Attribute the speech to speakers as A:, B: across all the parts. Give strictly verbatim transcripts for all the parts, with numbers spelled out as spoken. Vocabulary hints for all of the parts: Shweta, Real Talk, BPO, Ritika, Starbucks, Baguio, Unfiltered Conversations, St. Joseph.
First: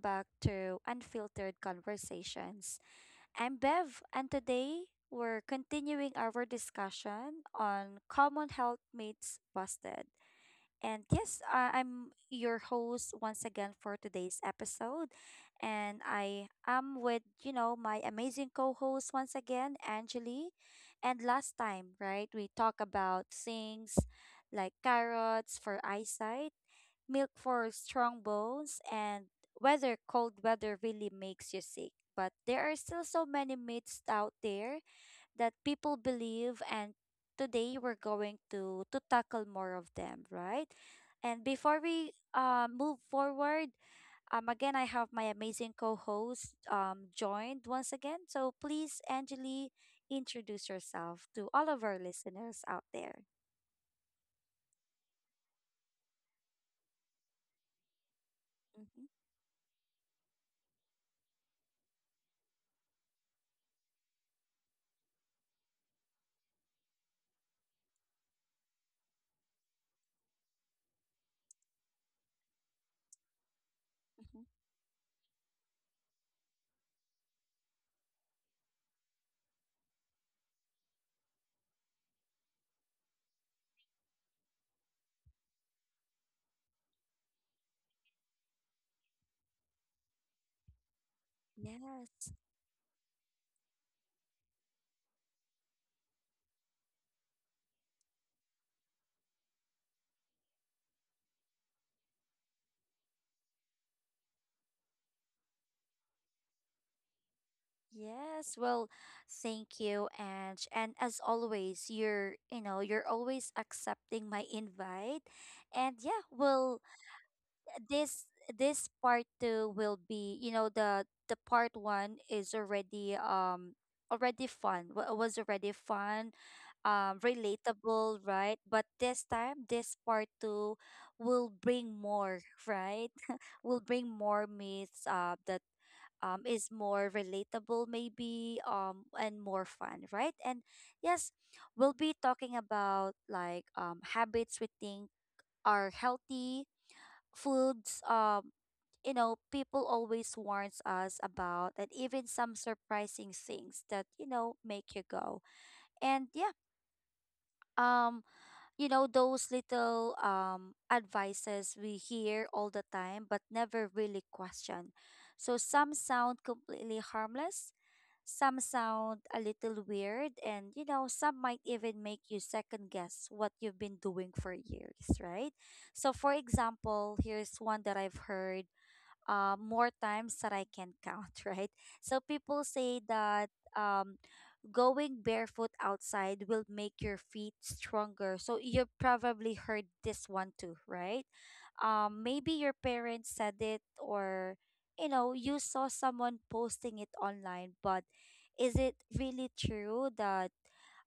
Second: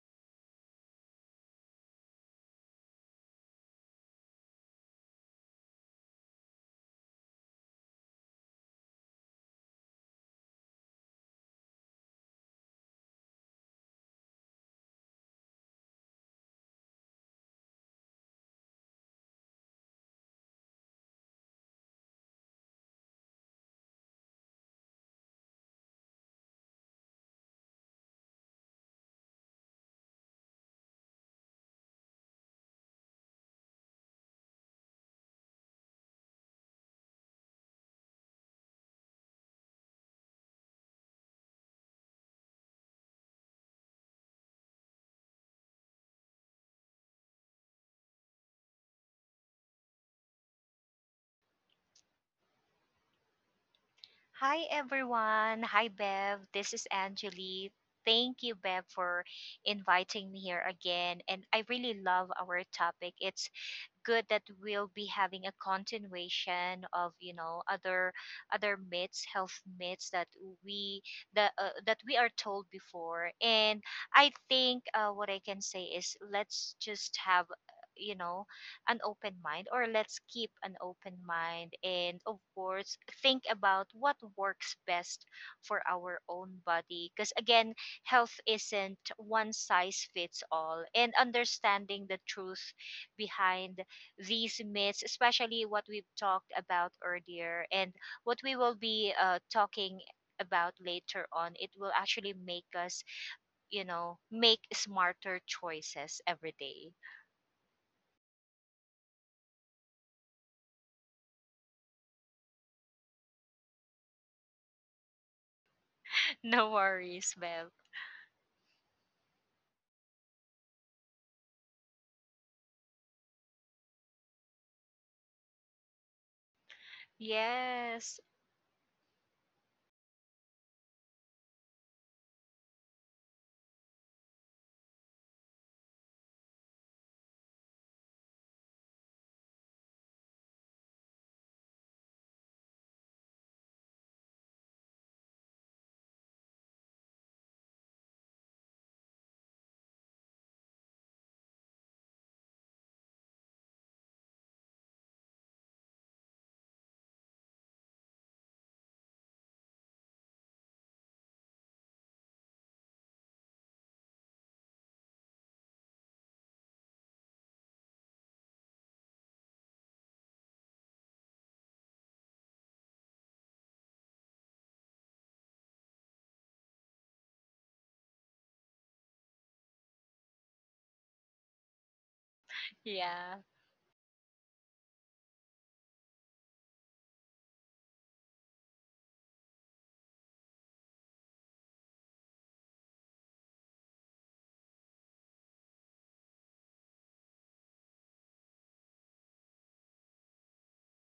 A: back to Unfiltered Conversations. I'm Bev, and today we're continuing our discussion on Common Health myths Busted. And yes, I- I'm your host once again for today's episode. And I am with, you know, my amazing co host once again, Angeli. And last time, right, we talk about things like carrots for eyesight, milk for strong bones, and weather, cold weather really makes you sick. But there are still so many myths out there that people believe, and today we're going to, to tackle more of them, right? And before we uh, move forward, um, again, I have my amazing co host um, joined once again. So please, Angeli, introduce yourself to all of our listeners out there.
B: Hi everyone. Hi Bev. This is Angeli. Thank you, Bev,
A: Mm-hmm,
B: for inviting me here again. And I really love our topic. It's good that we'll be having a continuation of you know other other myths, health myths that we that uh, that we are told before. And I think uh, what I can say is, let's just have you know an open mind, or let's keep an open mind, and of course think about what works best for our own body, because again, health isn't one size fits all, and understanding the
A: mm-hmm.
B: truth behind these myths, especially what we've talked about earlier and what we will be uh, talking about later on, it will actually make us, you know, make smarter choices every day.
A: Yes, well, thank you, Ange. And as always, you're, you know, you're always accepting my invite. And yeah,
B: No
A: well,
B: worries, Bev.
A: this this part two will be, you know, the the part one is already um already fun. wa- Was already fun, um,
B: Yes.
A: relatable, right? But this time, this part two will bring more, right? Will bring more myths, uh, the um, is more relatable maybe um, and more fun, right? And yes, we'll be talking about like um, habits we think are healthy, foods um, you know people always warns us about, and even some surprising things that you know make you go. And yeah, um you know those little um advices we hear all the time but never really question. So some sound completely harmless, some sound a little weird, and you know, some might even make you second guess what you've been doing for years, right? So, for example, here's one that I've heard uh, more times that I can count, right? So, people say
B: Yeah.
A: that. Um, going barefoot outside will make your feet stronger. So you probably heard this one too, right? Um, maybe your parents said it, or you know, you saw someone posting it online, but is it really true that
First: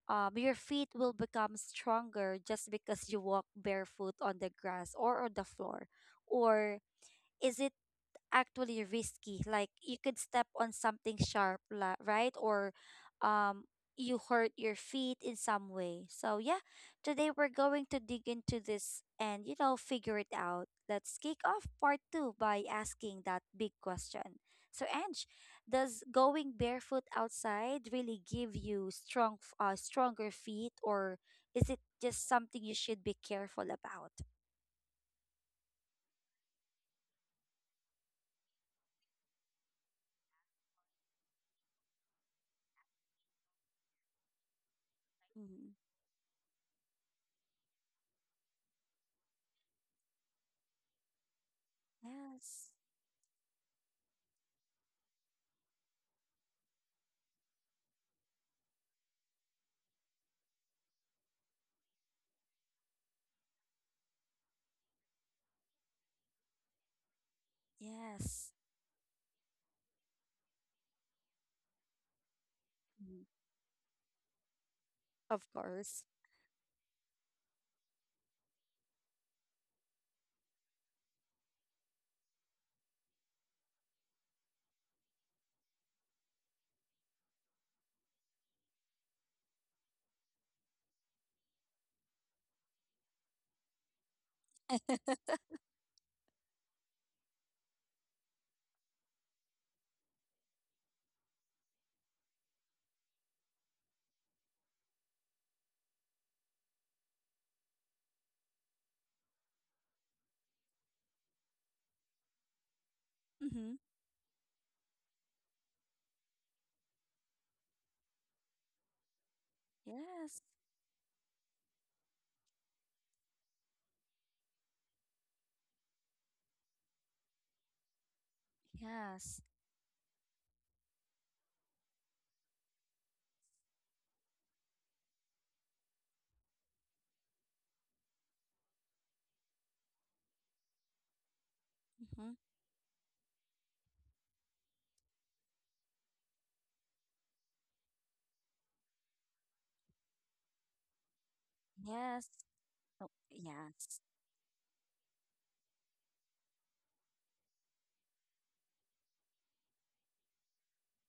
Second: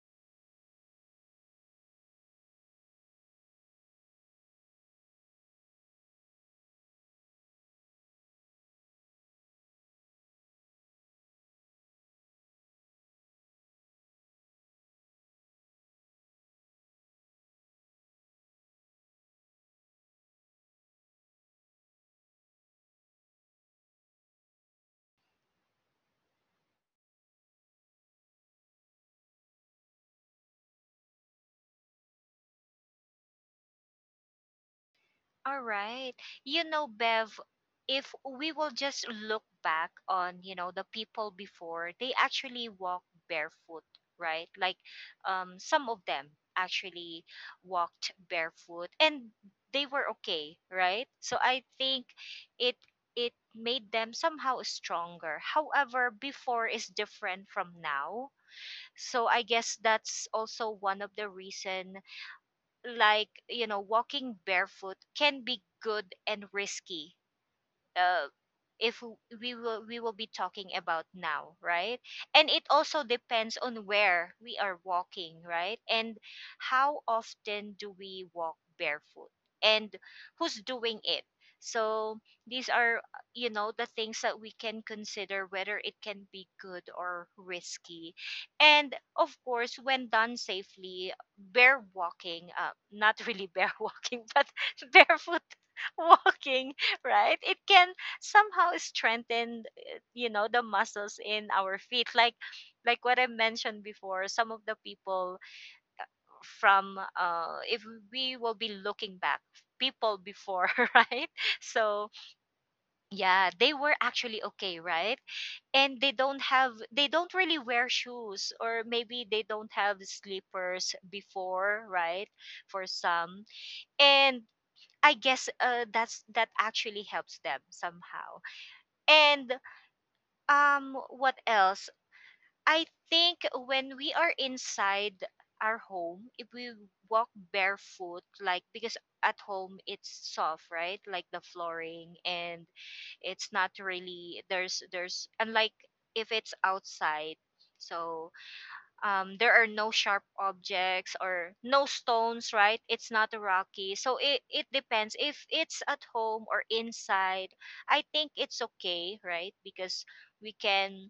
A: um, your feet will become stronger just because you walk barefoot on the grass or on the floor? Or is it actually risky? Like you could step on something sharp, la- right? Or um you hurt your feet in some way. So yeah, today we're going to dig into this and you know figure it out. Let's kick off part two by asking that big question. So Ange, does going barefoot outside really give you strong f- uh, stronger feet, or is it just something you should be careful about?
B: All right. You know, Bev, if we will just look back on, you know, the people before, they actually walk barefoot, right? Like um
A: Mhm.
B: some of them actually walked barefoot, and they were okay, right? So I think
A: Yes.
B: it it made them somehow stronger. However, before is different from now. So I guess that's also one of the reason, like you know walking barefoot can be good and risky uh,
A: Yes.
B: if we will we will be talking about now, right? And it also
A: Mm-hmm.
B: depends on where we are walking,
A: Of
B: right,
A: course.
B: and how often do we walk barefoot, and who's doing it. So these are uh, you know the things that we can consider, whether it can be good or risky. And of course, when done safely, bare walking, uh, not really bare walking, but barefoot walking, right? It can somehow strengthen, uh, you know, the muscles in our feet. Like, like what I mentioned before, some of the people from, uh, if we will be looking back, people before, right? So yeah, they
A: Mm-hmm.
B: were actually okay, right? And they don't have, they don't really wear shoes, or maybe they don't have
A: Yes.
B: slippers before, right? For some. And I guess uh, that's that actually helps them somehow.
A: Yes.
B: And Um, what else? I think when we are inside our home, if we walk barefoot, like because at home it's soft, right? Like the flooring,
A: Mm-hmm.
B: and it's not really, there's there's unlike if it's outside. So um, there are no sharp objects or no
A: Yes.
B: stones, right?
A: Oh,
B: It's not rocky.
A: yes.
B: So it, it depends. If it's at home or inside, I think it's okay, right? Because we can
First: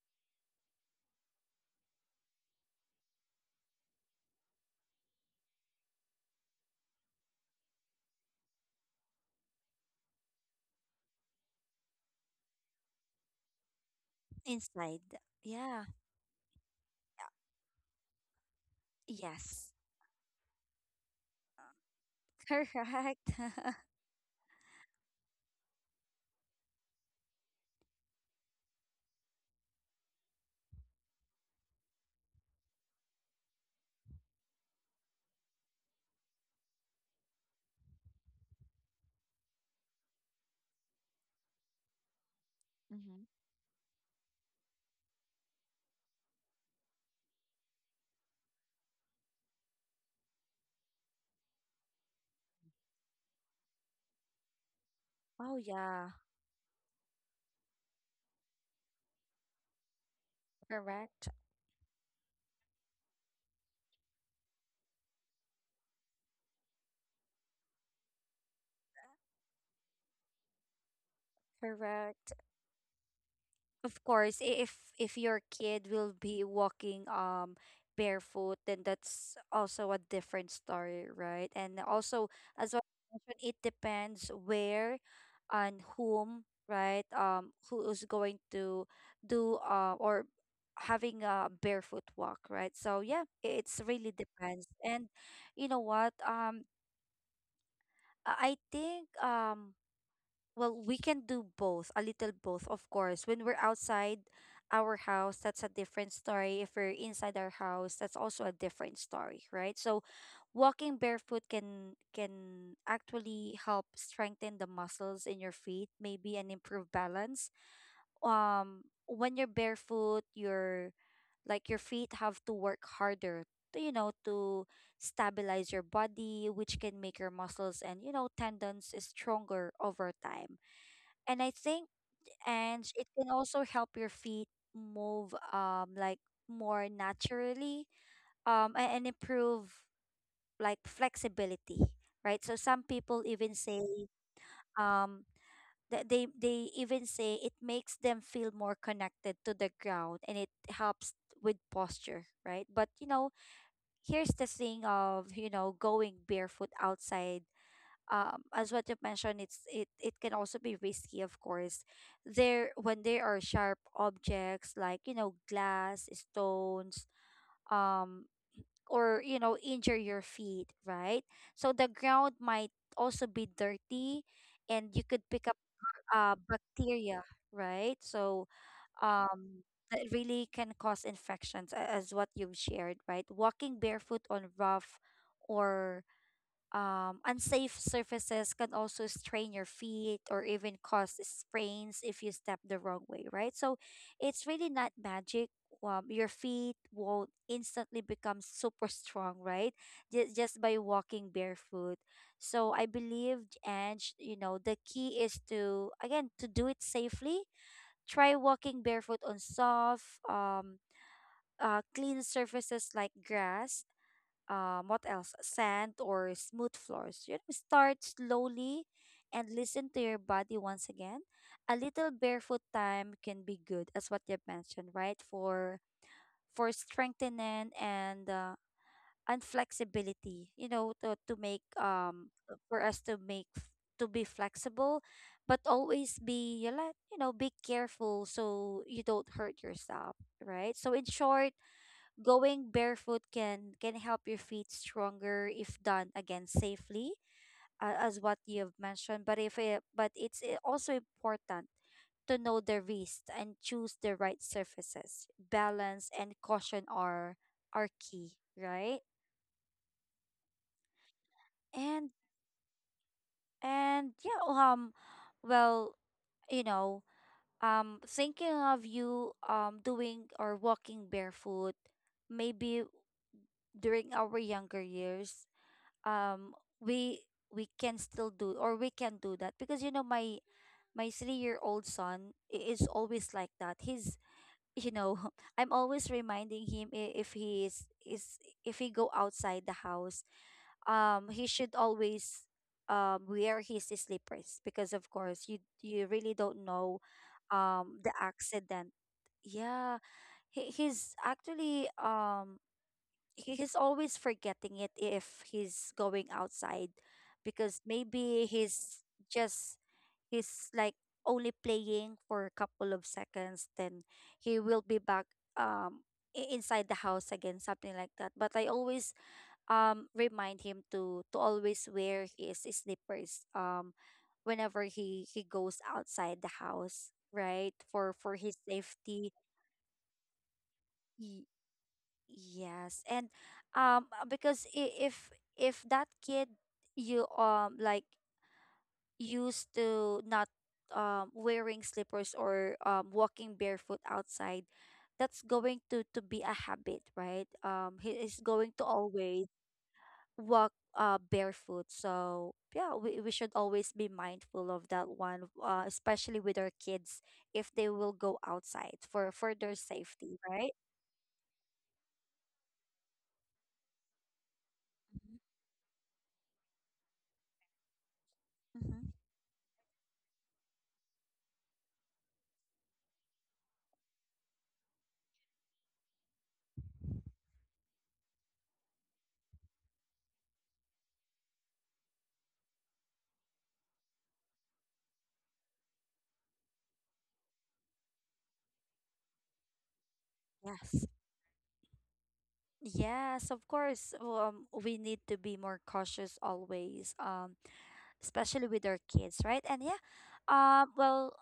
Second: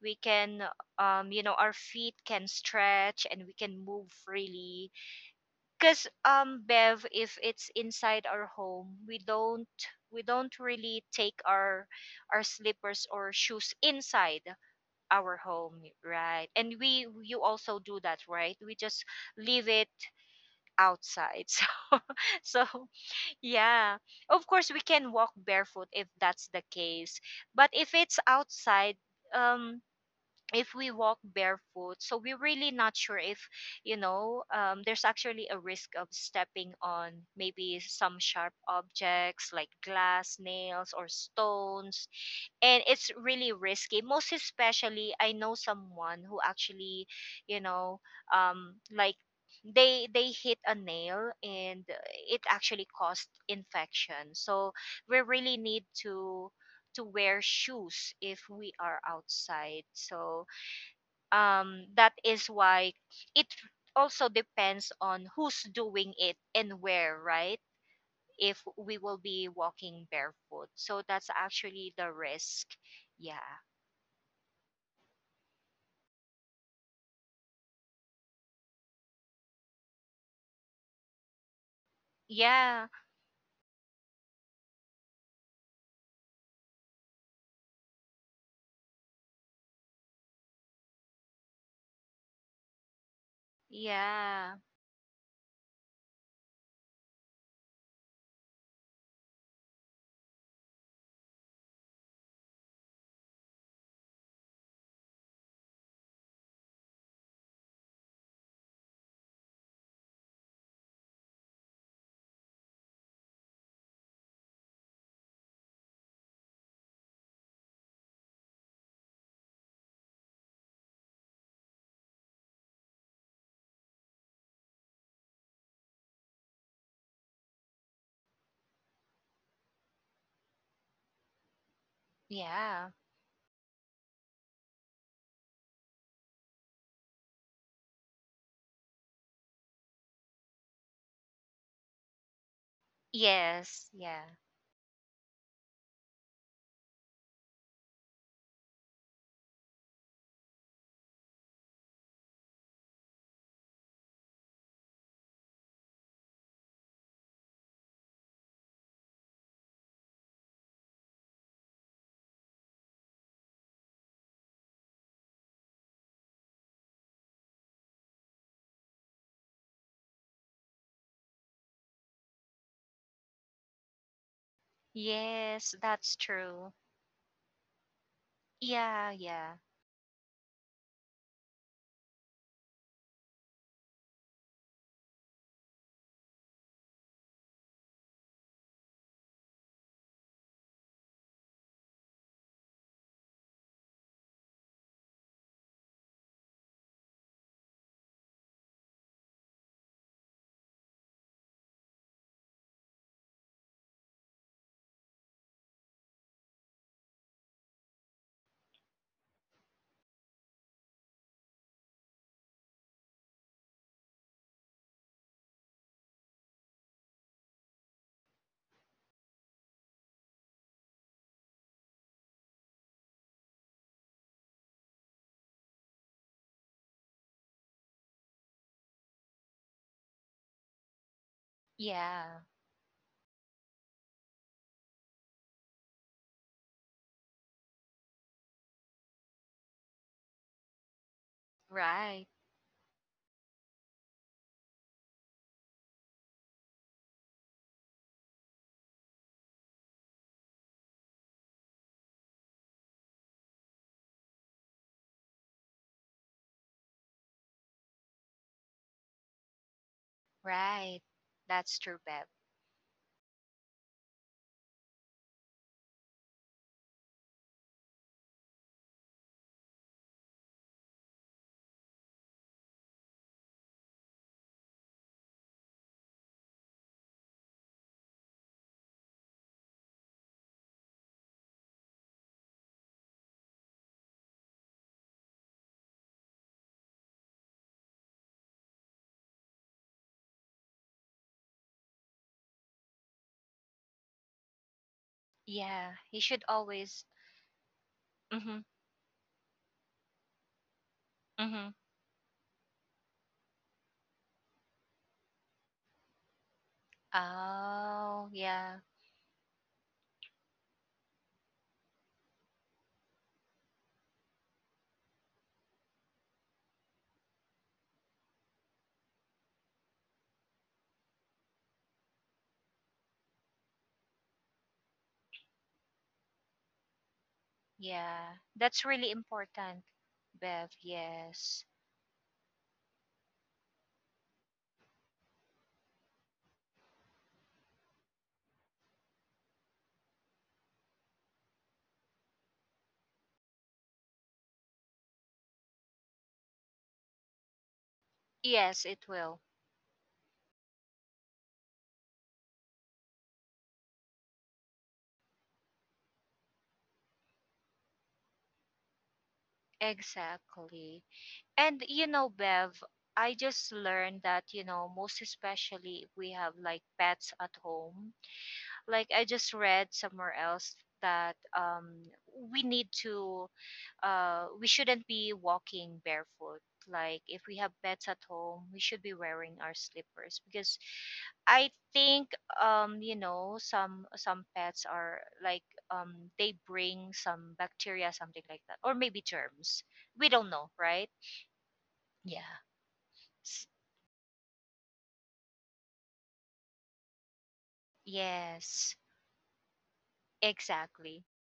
B: we can um you know our feet can stretch and we can move freely, because um bev, if it's inside our home, we don't we don't really take our our slippers or shoes inside
A: Inside.
B: our home,
A: Yeah.
B: right? And we you also do that, right? We just leave
A: Yes.
B: it outside. so so
A: Correct.
B: yeah, of course we can walk barefoot if that's the case. But if it's outside, um if we walk barefoot, so we're really not sure if, you know um, there's actually a risk of stepping on maybe some sharp objects like glass, nails, or stones. And it's
A: Mm-hmm.
B: really risky, most especially, I know someone who actually, you know um, like they they hit a nail and it actually caused infection. So we really
A: Oh
B: need
A: yeah.
B: to to wear shoes if we are outside. So
A: Correct.
B: um, that is why it also depends on who's doing it and where, right? If we will be walking barefoot, so that's actually the
A: Correct.
B: risk. Yeah.
A: Of course, i- if if your kid will be walking um barefoot, then that's also a different story, right? And also, as what
B: Yeah.
A: you mentioned, it depends where and whom, right? Um who is going to do uh, or having a barefoot walk, right? So yeah, i- it's really
B: Yeah.
A: depends. And you know what, um i I think, um well, we can do both, a little both, of course. When we're outside our house, that's a different story. If we're inside our house, that's also a different story, right? So walking barefoot can can actually help strengthen the muscles in your feet, maybe, and improve balance. Um, when you're barefoot, your, like your feet have to work harder to, you know, to stabilize your body, which can make your muscles and, you know, tendons stronger over time. And I think,
B: Yeah.
A: and it can also help your feet move um like more naturally, um a- and improve like flexibility, right? So some people even
B: Yes.
A: say,
B: Yeah.
A: um that they they even say it makes them feel more connected to the ground and it helps with posture, right? But you know, here's the thing of you know going barefoot outside, um, as what you mentioned, it's it it can also be risky, of course. There, when there are sharp objects like you know glass, stones, um, or you know injure your feet, right? So the ground might also be dirty, and you could pick up
B: Yes, that's
A: uh
B: true.
A: bacteria, right? So,
B: Yeah. Yeah.
A: um, that really can cause infections, a- as what you've shared, right? Walking barefoot on rough or um, unsafe surfaces can also strain your feet or even cause sprains if you step the wrong way, right? So it's really not magic. Um, your feet won't instantly become super strong, right? Just, just by walking barefoot. So I believe, and you know, the key is to, again, to do it safely. Try walking barefoot on soft, um, uh, clean surfaces like grass, um, what else? Sand or smooth floors. You know, start slowly and listen to your body once again. A little barefoot time can be good, as what you mentioned, right? For for strengthening and uh, and flexibility. You know, to to make um
B: Yeah.
A: for us to make f- to be flexible, but always be you like you know be careful so you don't hurt yourself, right? So in short,
B: Right.
A: going barefoot can can help your feet stronger if done again safely, uh, as what you've mentioned. But if it, but it's i- also important to know the risk and choose the right surfaces. Balance and caution are are key, right?
B: Right. That's true,
A: And
B: Beb.
A: and yeah, um, well, you know, um, thinking of you um doing or walking barefoot maybe during our younger years, um we we can still do, or we can do that because you know my my three year old son i- is always like that. He's, you know, I'm always reminding him, i- if he is is if he go outside the house, um he should always um wear his slippers because of
B: Yeah, you
A: course
B: should
A: you you
B: always.
A: really don't know
B: Mm-hmm.
A: um the accident. Yeah,
B: Mm-hmm.
A: he, he's actually um, he- he's always forgetting it if he's going outside.
B: Oh
A: Because
B: yeah.
A: maybe he's just, he's like only playing for a couple of seconds, then he will be back um i- inside the house again, something like that. But I always um remind him to to always wear his slippers um, whenever he he goes outside the house, right? for
B: Yeah,
A: for his
B: that's really
A: safety.
B: important, Bev. Yes.
A: Yes, and um uh, because i- if if that kid you um like used to not um wearing slippers or um walking barefoot outside, that's going to to be a habit, right? Um, he is going to
B: Yes, it will.
A: always walk uh barefoot. So yeah, we we should always be mindful of that one, uh, especially with our kids if they will go outside for for their safety, right?
B: Exactly. And you know, Bev, I just learned that, you know, most especially if we have like pets at home. Like
A: Mm-hmm.
B: I just read somewhere else that um, we need to, uh, we shouldn't be walking barefoot. Like if we have pets at home, we should be wearing our slippers, because I think um you know some some pets are like, um they bring some bacteria, something like that, or maybe germs, we don't know,
A: Yes.
B: right? Yeah.
A: Yes, of
B: S-
A: course. Well, um, we need to be more cautious always, um, especially with
B: yes,
A: our kids, right? And yeah, um,
B: exactly.
A: well,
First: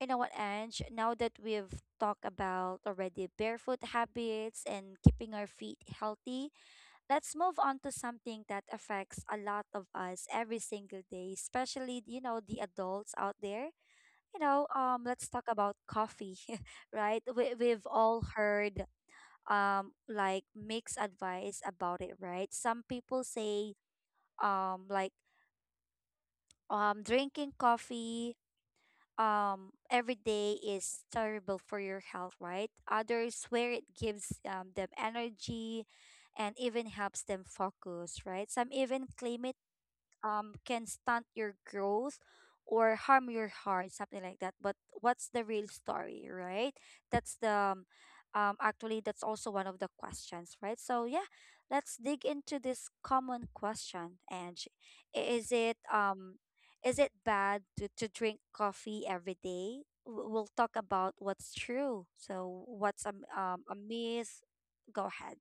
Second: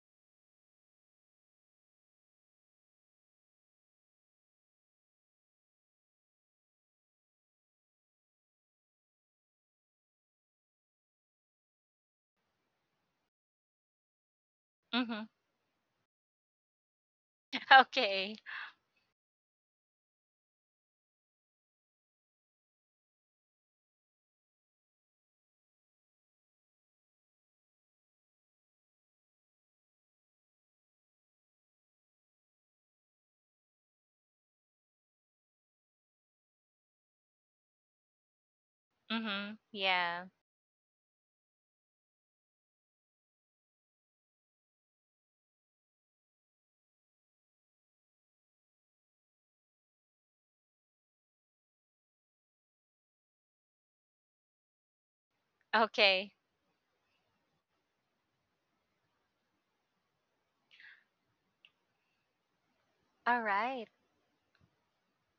A: you know what, Ange, now that we've talked about already barefoot habits and keeping our feet healthy, let's move on to something that affects a lot of us every single day, especially, you know, the adults out there. You know, um, let's
B: Mhm.
A: talk about coffee, right? We, we've all
B: okay.
A: heard um like mixed advice about it, right? Some people say um like um drinking coffee um every day is terrible for your health, right? Others swear it gives um, them energy and even helps them focus, right? Some even claim it
B: Mhm. Yeah.
A: um can stunt your growth or harm your heart, something like that. But what's the real story, right? That's the um um, actually, that's also one of the questions, right? So yeah, let's dig into this common question, and is it
B: Okay.
A: um is it bad to, to drink coffee every day? W- We'll talk about what's true. So what's a,
B: All
A: um, a
B: right.
A: myth? Go ahead.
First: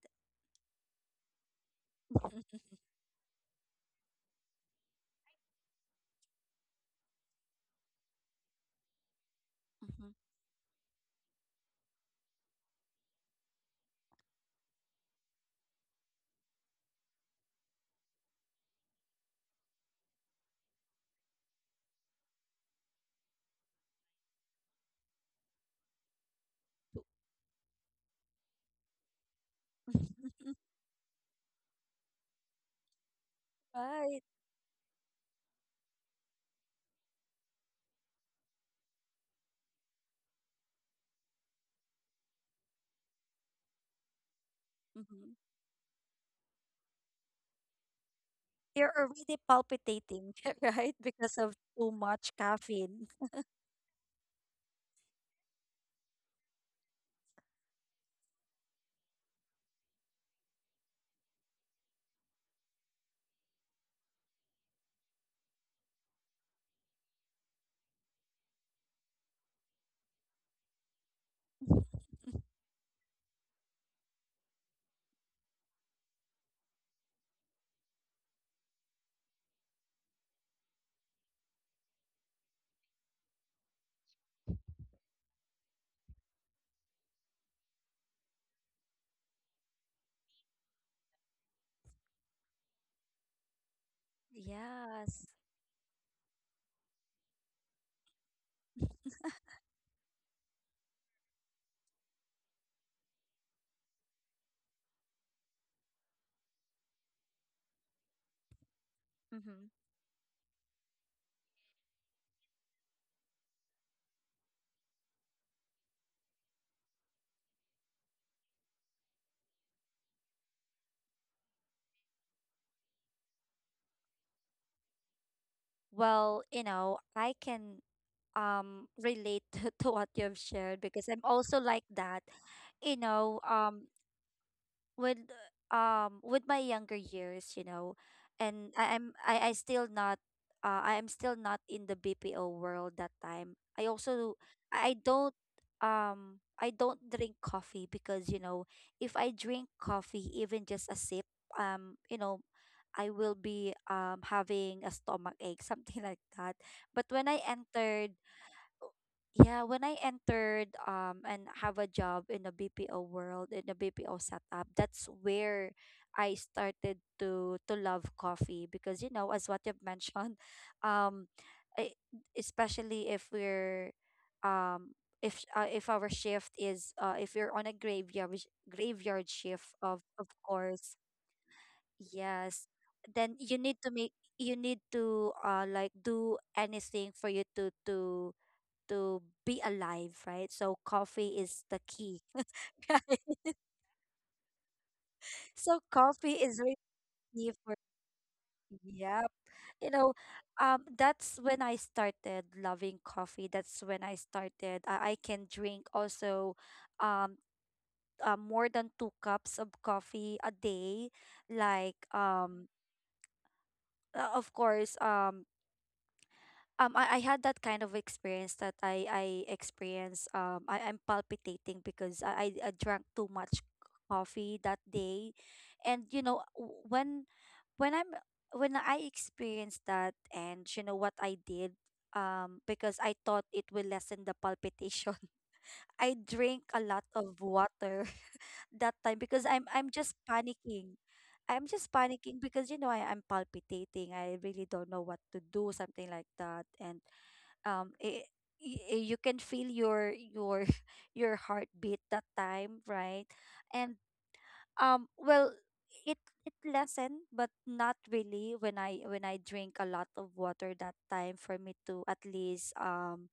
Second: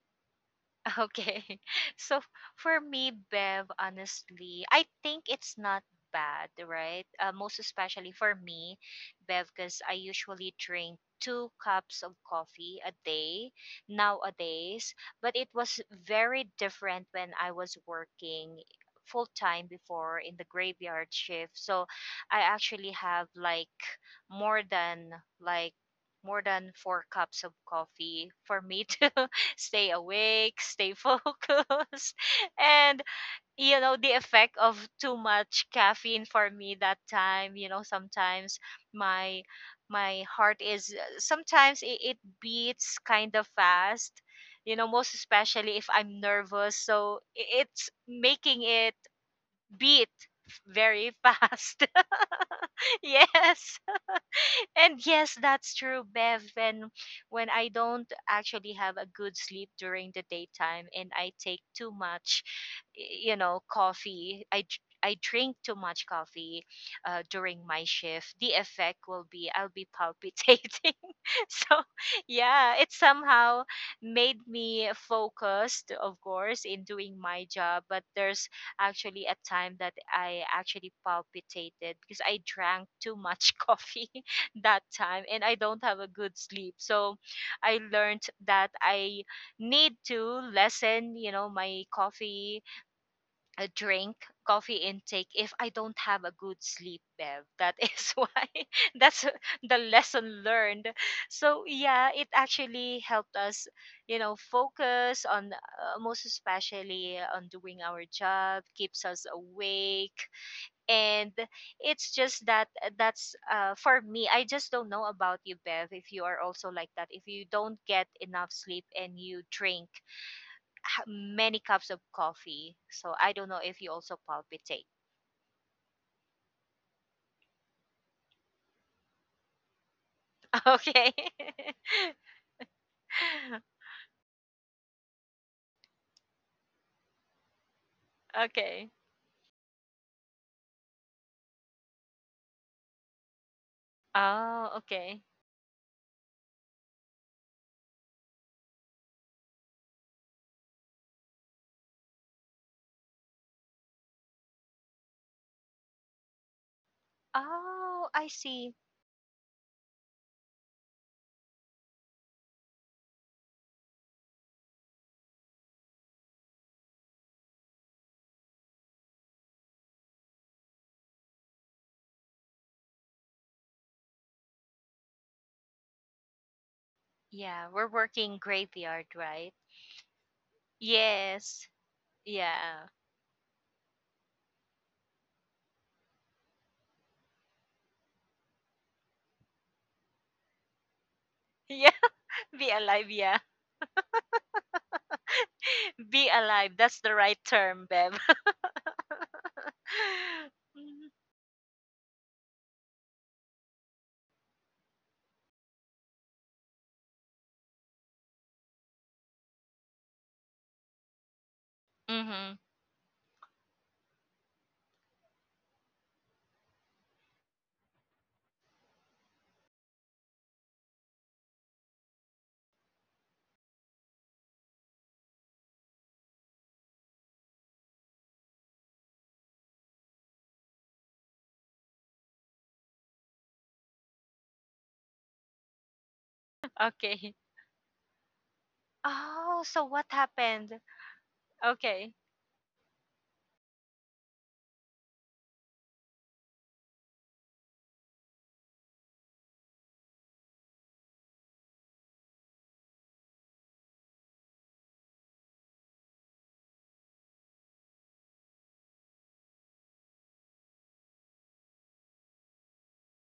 B: Okay. So for me, Bev, honestly, I think it's not bad, right? Uh, most especially for me, Bev, because I
A: Mm-hmm.
B: usually drink two cups of coffee a day nowadays. But it was very different when I was working full time before in the graveyard shift. So I actually have like more than like more than four cups of coffee for me to stay awake, stay focused. And, you know, the
A: Right.
B: effect of too much caffeine for me that time, you know, sometimes my my heart is, sometimes it, it beats kind of fast, you know most
A: Mm-hmm.
B: especially if I'm nervous, so i- it's making
A: You're
B: it
A: already
B: beat
A: palpitating, right?
B: very
A: Because of
B: fast.
A: too much caffeine.
B: Yes, and yes, that's true, Bev. When when I don't actually have a good sleep during the daytime and I take too much, y- you know, coffee, I dr- I drink too much coffee uh, during my shift. The effect will be, I'll be palpitating. So yeah, it somehow made me focused, of course, in doing my job. But there's actually a time that I actually palpitated because I drank too much coffee that time and I don't have a good sleep. So I learned that I need to lessen, you know, my coffee uh, drink, coffee
A: Yes.
B: intake if I don't have a good sleep, Bev. That is why, that's the lesson learned. So yeah, it actually helped us, you know, focus on, uh, most especially on doing our job, keeps us
A: Mm-hmm.
B: awake. And it's just that uh, that's uh, for me. I just don't know about you, Bev, if you are also like that, if you don't get enough sleep and you drink h- many cups of coffee, so I don't know if you also palpitate.
A: Well, you know, I can um relate to what you've shared because
B: okay.
A: I'm also like that. You know, um, with um with my younger years, you know, and
B: okay.
A: I, I'm I, I still not, uh I am still not in the B P O world that time. I also
B: Oh,
A: I
B: okay.
A: don't um, I don't drink coffee because you know if I drink coffee even just a sip, um you know I will be um having a stomach ache something like that. But when I
B: Oh, I
A: entered,
B: see.
A: yeah, when I entered um and have a job in the B P O world, in the B P O setup, that's where I started to to love coffee. Because you know, as what you've mentioned, um, I, especially if we're um if uh, if our shift is uh
B: Yeah,
A: if
B: we're
A: you're on a
B: working
A: graveyard
B: graveyard,
A: sh-
B: right?
A: graveyard shift, of of
B: Yes.
A: course,
B: Yeah.
A: yes, then you need to make, you need to uh like do anything for you to to to be alive, right? So
B: yeah,
A: coffee is
B: be
A: the
B: alive.
A: key.
B: Yeah,
A: Right?
B: be
A: So
B: alive. That's the
A: coffee
B: right
A: is really
B: term, Bev.
A: key for me. Yep. You know, um, that's when I started loving coffee. That's when I started. I, I can drink also, um, uh, more than two cups of coffee a day. Like
B: Mm-hmm.
A: um, uh, of course, um, um I, I had that kind of experience that I I experienced, um I am palpitating, because I, I I drank too much coffee that day. And you know w- when when I'm when I experienced that, and you know what I did? Um because I thought it will lessen the palpitation, I drink a lot
B: Okay.
A: of water that time because
B: Oh,
A: I'm
B: so
A: I'm
B: what
A: just
B: happened?
A: panicking. I'm just
B: Okay.
A: panicking because you know I, I'm palpitating. I really don't know what to do, something like that. And um i- y- y- you can feel your your your heartbeat that time, right? And um well, it it lessened, but not really, when i when i drink a lot of water that time, for me to at least, um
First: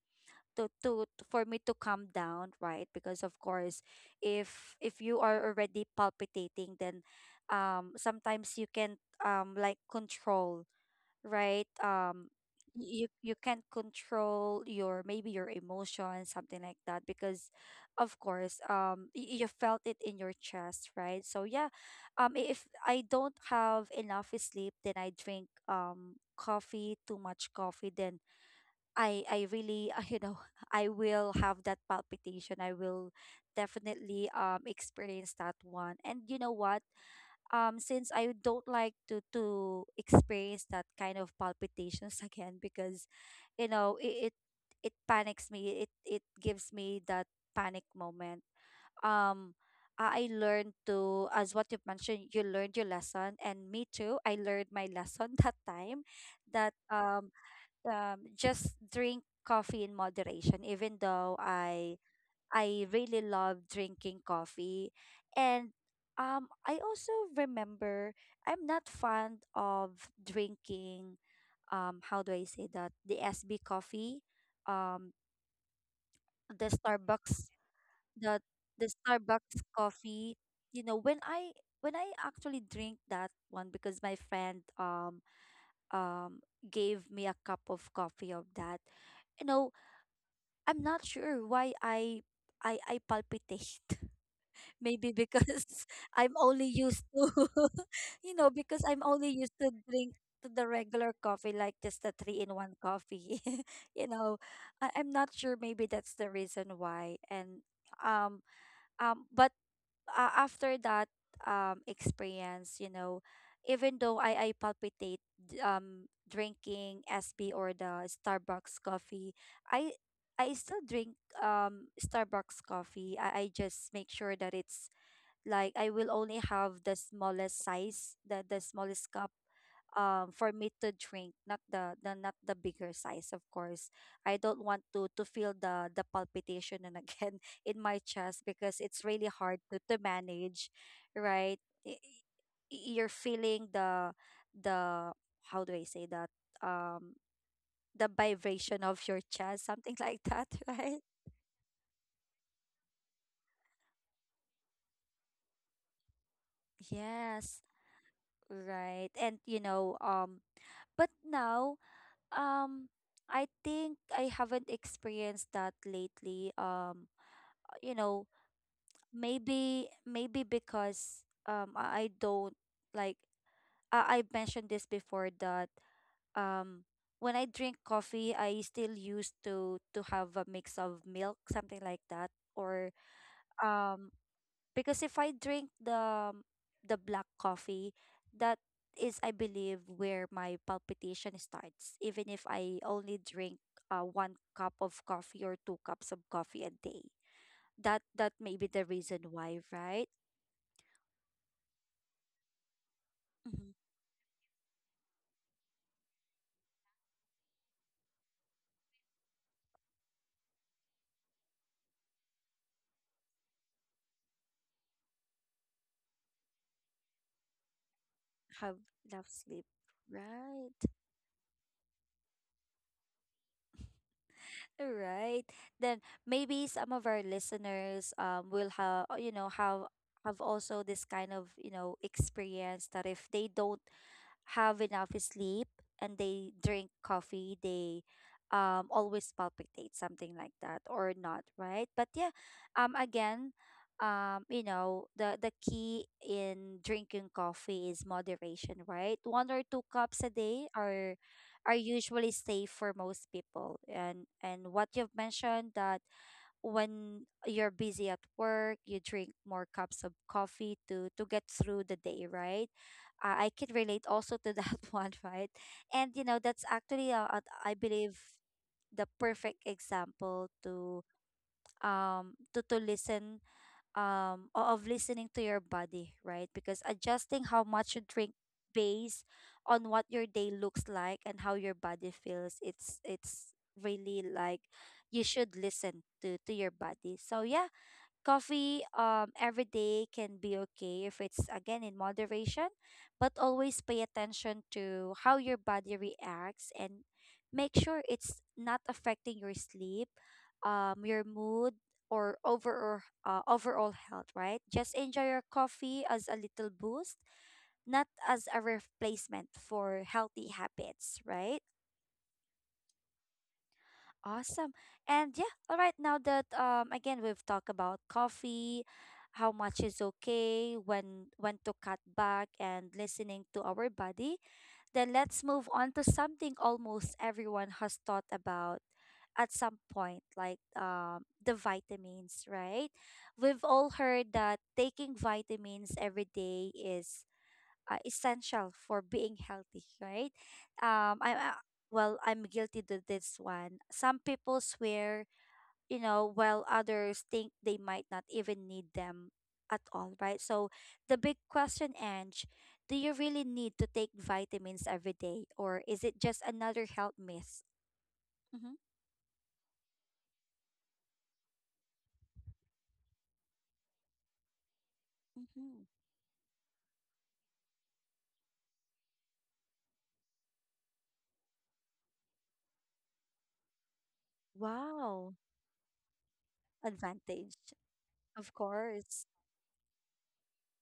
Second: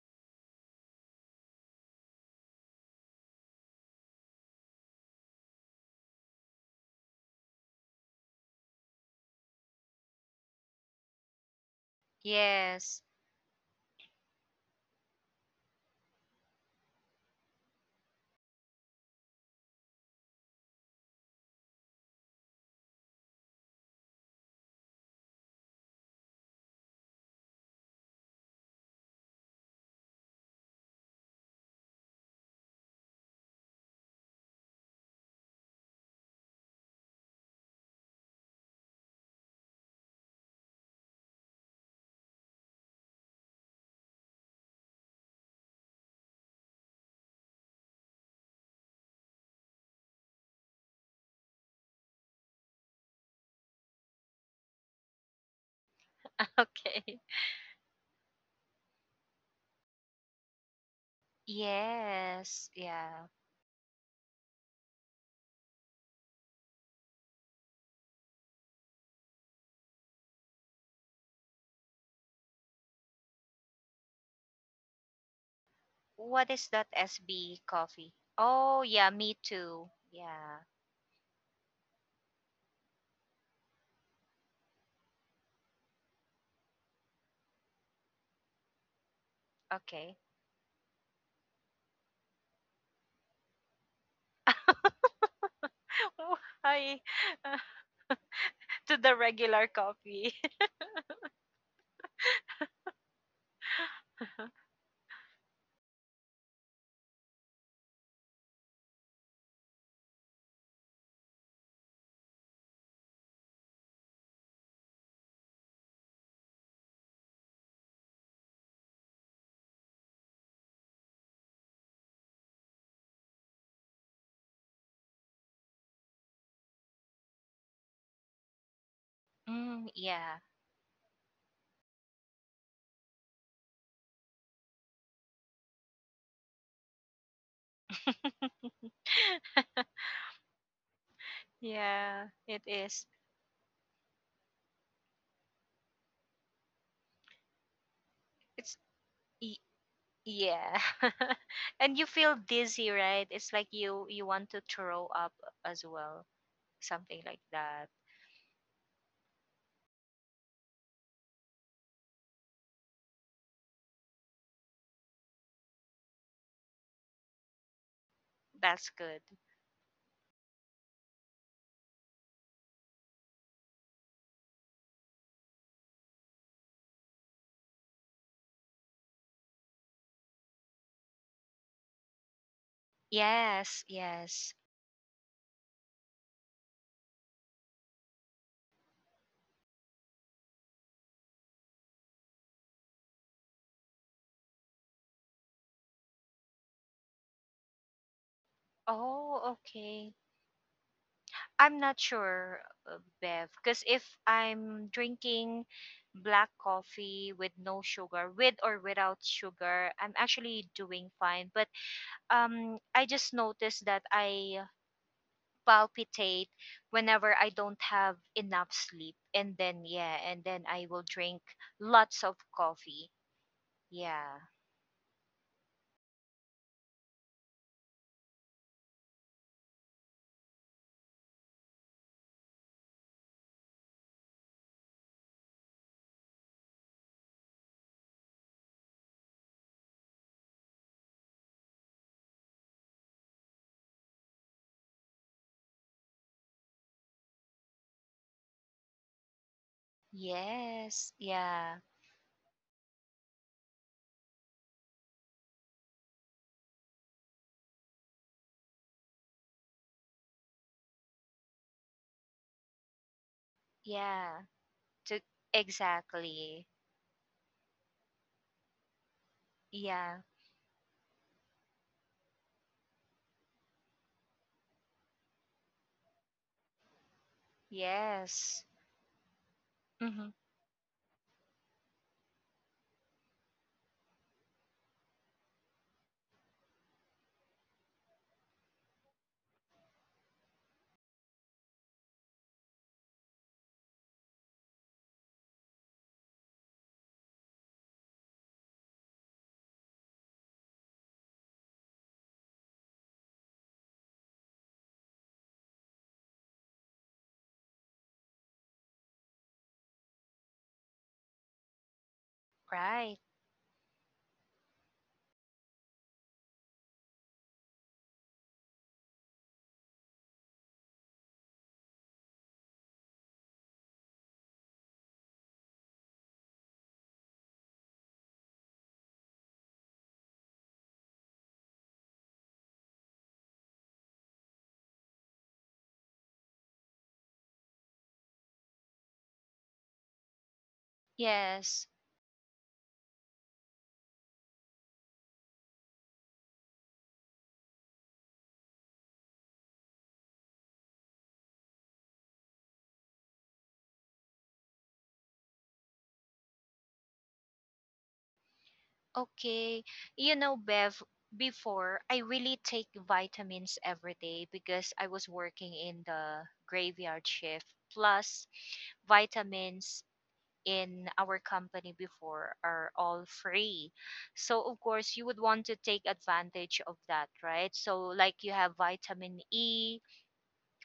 A: to, to for me to calm down, right? Because of course, if if you are already palpitating, then um sometimes you can um like control, right? Um,
B: Yes.
A: you you can't control your, maybe your emotions, something like that, because of course, um, y- you felt it in your chest, right? So yeah, um, i- if I don't have enough sleep, then I drink um coffee, too much coffee, then I I really you know I will have that palpitation. I will definitely um experience that one. And you know what? Um since I don't like to to experience that kind of palpitations again, because you know it, it, it panics me, it it gives me that panic moment. um I I learned to, as what you mentioned, you learned your lesson, and me too, I learned my lesson that time, that,
B: Okay.
A: um, um just drink coffee in moderation, even though I
B: Yes.
A: I really
B: Yeah.
A: love drinking coffee. And um, I also remember, I'm not fond of drinking, um, how do I say that? The S B coffee, um,
B: What is
A: the
B: that
A: Starbucks,
B: S B coffee?
A: the,
B: Oh,
A: the
B: yeah, me
A: Starbucks
B: too.
A: coffee.
B: Yeah.
A: You know, when I when I actually drink that one, because my friend um um gave me a cup of coffee of that, you know,
B: Okay.
A: I'm not sure why I I I palpitate. Maybe because I'm only
B: Why?
A: used to, you know, because
B: to
A: I'm
B: the
A: only used
B: regular
A: to drink
B: coffee.
A: to the regular coffee, like just the three-in-one coffee. You know, I, I'm not sure. Maybe that's the reason why. And um um, but uh, after that um experience, you know, even though I I palpitate d- um drinking S B or the Starbucks coffee, I I still drink um Starbucks coffee. I, I just make sure that it's, like, I will only have the smallest size, the the smallest cup
B: Mm,
A: um
B: yeah.
A: for me to drink, not the, the not the bigger size, of course. I don't want to to feel the the palpitation and again in my chest, because it's really hard to, to manage, right? Y-
B: yeah, it
A: y-
B: is.
A: You're feeling the, the how do I say that? Um the
B: It's
A: vibration of your
B: y-
A: chest, something like that,
B: yeah.
A: right?
B: And you feel dizzy, right? It's like you you want to throw up as well, something like
A: Yes,
B: that.
A: right. And you know, um, but now, Um, I think I haven't experienced that lately. Um, uh, you know,
B: That's good.
A: maybe maybe because, um I I don't, like, I I mentioned this before, that um when I drink coffee, I still used to to have a mix of milk, something like that, or,
B: Yes,
A: um,
B: yes.
A: because if I drink the the black coffee, that is, I believe, where my palpitation starts. Even if I only drink uh, one cup of coffee or two cups of coffee a day, that that may be the reason
B: Oh,
A: why,
B: okay.
A: right?
B: I'm not sure, uh, Bev,
A: Hmm.
B: because if I'm drinking black coffee with no sugar, with or without sugar, I'm actually doing fine. But um, I just noticed that I palpitate whenever I don't have enough
A: Have
B: sleep,
A: enough
B: and
A: sleep.
B: then yeah, and then I
A: Right,
B: will drink lots of coffee. Yeah.
A: right. Then maybe some of our listeners um will have, you know have have also this kind of, you know, experience, that if they don't have enough sleep and they drink coffee, they um always palpitate, something like that, or not, right? But yeah, um again, um, you know, the the key in drinking coffee is moderation, right? One or two cups a day
B: Yes.
A: are
B: Yeah.
A: are usually safe for most people. And and what you've mentioned, that when you're busy at work, you drink more cups of coffee to to get through the day, right? Uh, I can relate also
B: Yeah.
A: to that
B: To
A: one, right? And you know,
B: Exactly.
A: that's actually, uh, uh, I believe, the perfect
B: Yeah.
A: example to um to to listen, um o- of listening to your body, right? Because adjusting how much you drink
B: Yes.
A: based on what
B: Mm-hmm.
A: your day looks like and how your body feels, it's it's really, like, you should listen to to your body, so yeah. Coffee um every day can be okay if it's, again, in moderation, but always pay attention to how your body reacts, and make sure it's not affecting your sleep, um your mood, or overall, uh, overall health, right? Just enjoy your coffee as a little boost, not as a replacement for healthy habits, right?
B: Right.
A: Awesome. And yeah, all right, now that, um again, we've talked about coffee, how much is okay, when when to cut back, and listening to our body, then let's move on to something almost everyone has thought about at some point, like um the vitamins, right? We've all heard that taking vitamins every day is, uh, essential for being healthy, right? Um, I'm uh,
B: Yes.
A: well, I'm guilty to this one. Some people swear, you know, while others think they might not even need them at all, right? So the big question, Ange: do you really need to take vitamins every day, or is it just another health myth? Mm-hmm.
B: Okay. You know, Bev, before I really take vitamins every day because I was working
A: Mm-hmm.
B: in the graveyard shift. Plus, vitamins in our company before are all free. So, of course, you
A: Wow,
B: would want to take advantage of that, right?
A: advantage,
B: So, like you
A: of
B: have
A: course.
B: vitamin E,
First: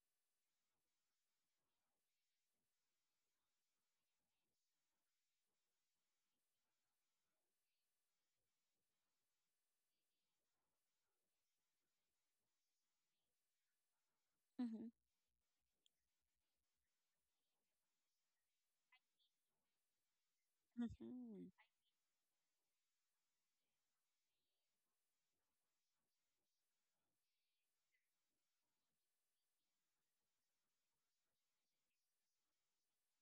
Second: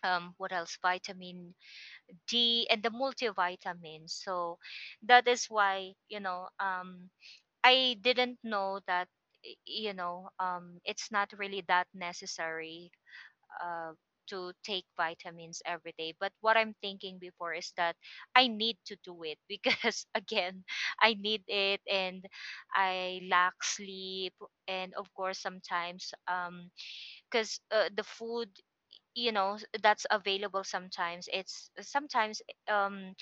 B: um, what else? Vitamin D and the multivitamins. So that is why, you know, um, I didn't know that, y- you know, um, it's not really that necessary uh, to take
A: Mm-hmm.
B: vitamins every day. But what I'm thinking before is that I need to do it because, again, I need
A: Mm-hmm.
B: it and I lack sleep. And of course, sometimes, um, because uh, the food, you know s- that's available, sometimes it's sometimes um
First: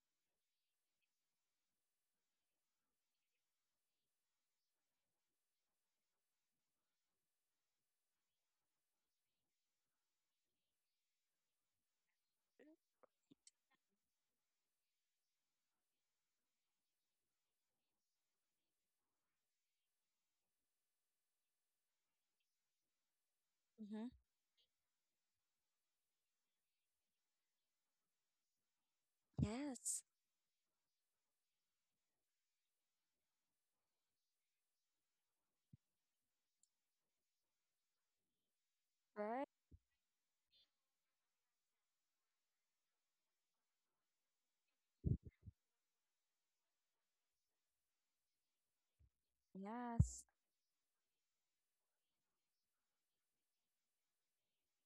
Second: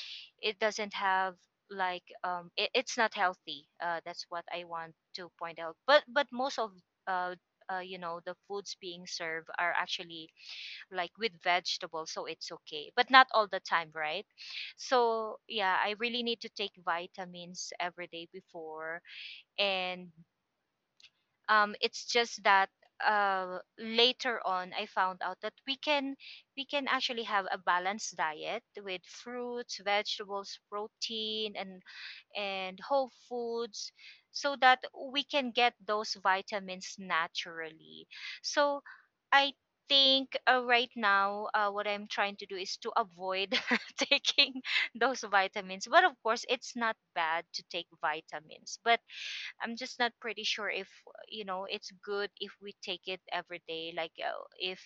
B: it doesn't have, like um it, it's not healthy, uh that's what I want to point out. But but most of uh, uh you know the foods being served are actually like with vegetables, so it's okay, but not all the time, right? So yeah, I really need to take vitamins every day before, and um, it's just that uh,
A: Mm-hmm.
B: later on I found out that we can we can actually have a balanced diet with fruits,
A: Yes.
B: vegetables, protein, and and whole foods, so that we can get those vitamins naturally. So
A: Right.
B: I think, uh, right now, uh, what I'm trying to do is to avoid taking those vitamins. But of course, it's not bad to take vitamins, but I'm just not
A: Yes.
B: pretty sure if, you know it's good if we take it every day, like uh, if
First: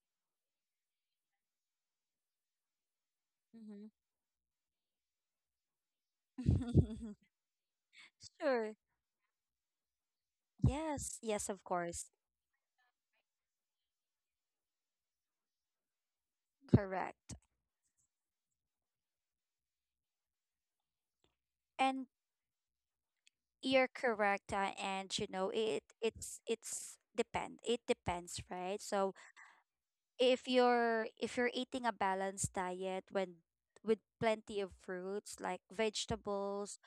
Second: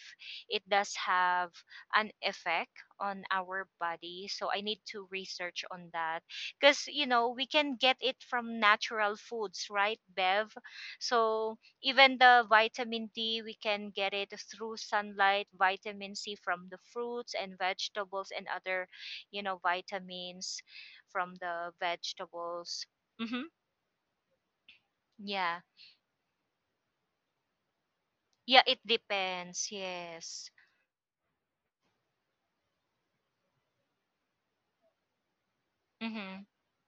B: it does have an effect on our
A: Mm-hmm.
B: body, so I need to research on that, cuz you know we can get it from
A: Sure.
B: natural foods, right, Bev?
A: Yes. Yes,
B: So
A: of course.
B: even the vitamin D, we can get it through sunlight, vitamin C from the fruits
A: Correct.
B: and vegetables, and other you know vitamins from the
A: And
B: vegetables. Mhm.
A: you're correct, uh, and you know,
B: Yeah.
A: it it's it's depend. It depends,
B: Yeah, it
A: right? So
B: depends.
A: if
B: Yes.
A: you're if you're eating a balanced diet, when, with plenty of fruits, like
B: Mm-hmm.
A: vegetables,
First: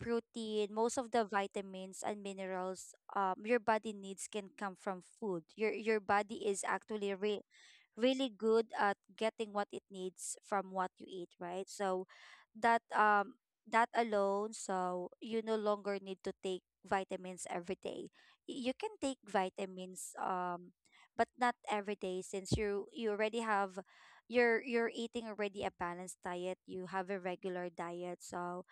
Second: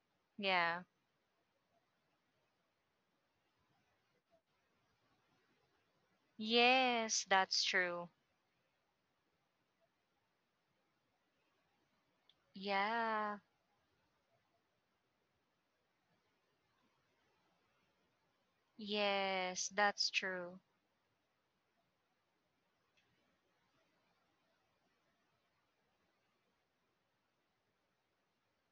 A: protein,
B: Yeah.
A: most of the vitamins and minerals um your body needs can come from food. Your your body is actually
B: Yes,
A: re-
B: that's true.
A: really good at getting what it needs from what you eat, right? So that, um
B: Yeah.
A: that alone, so you no longer need to take vitamins every day. Y- you can take
B: Yes, that's
A: vitamins,
B: true.
A: um but not every day, since you you already have, you're you're eating already a balanced diet, you have a regular diet, so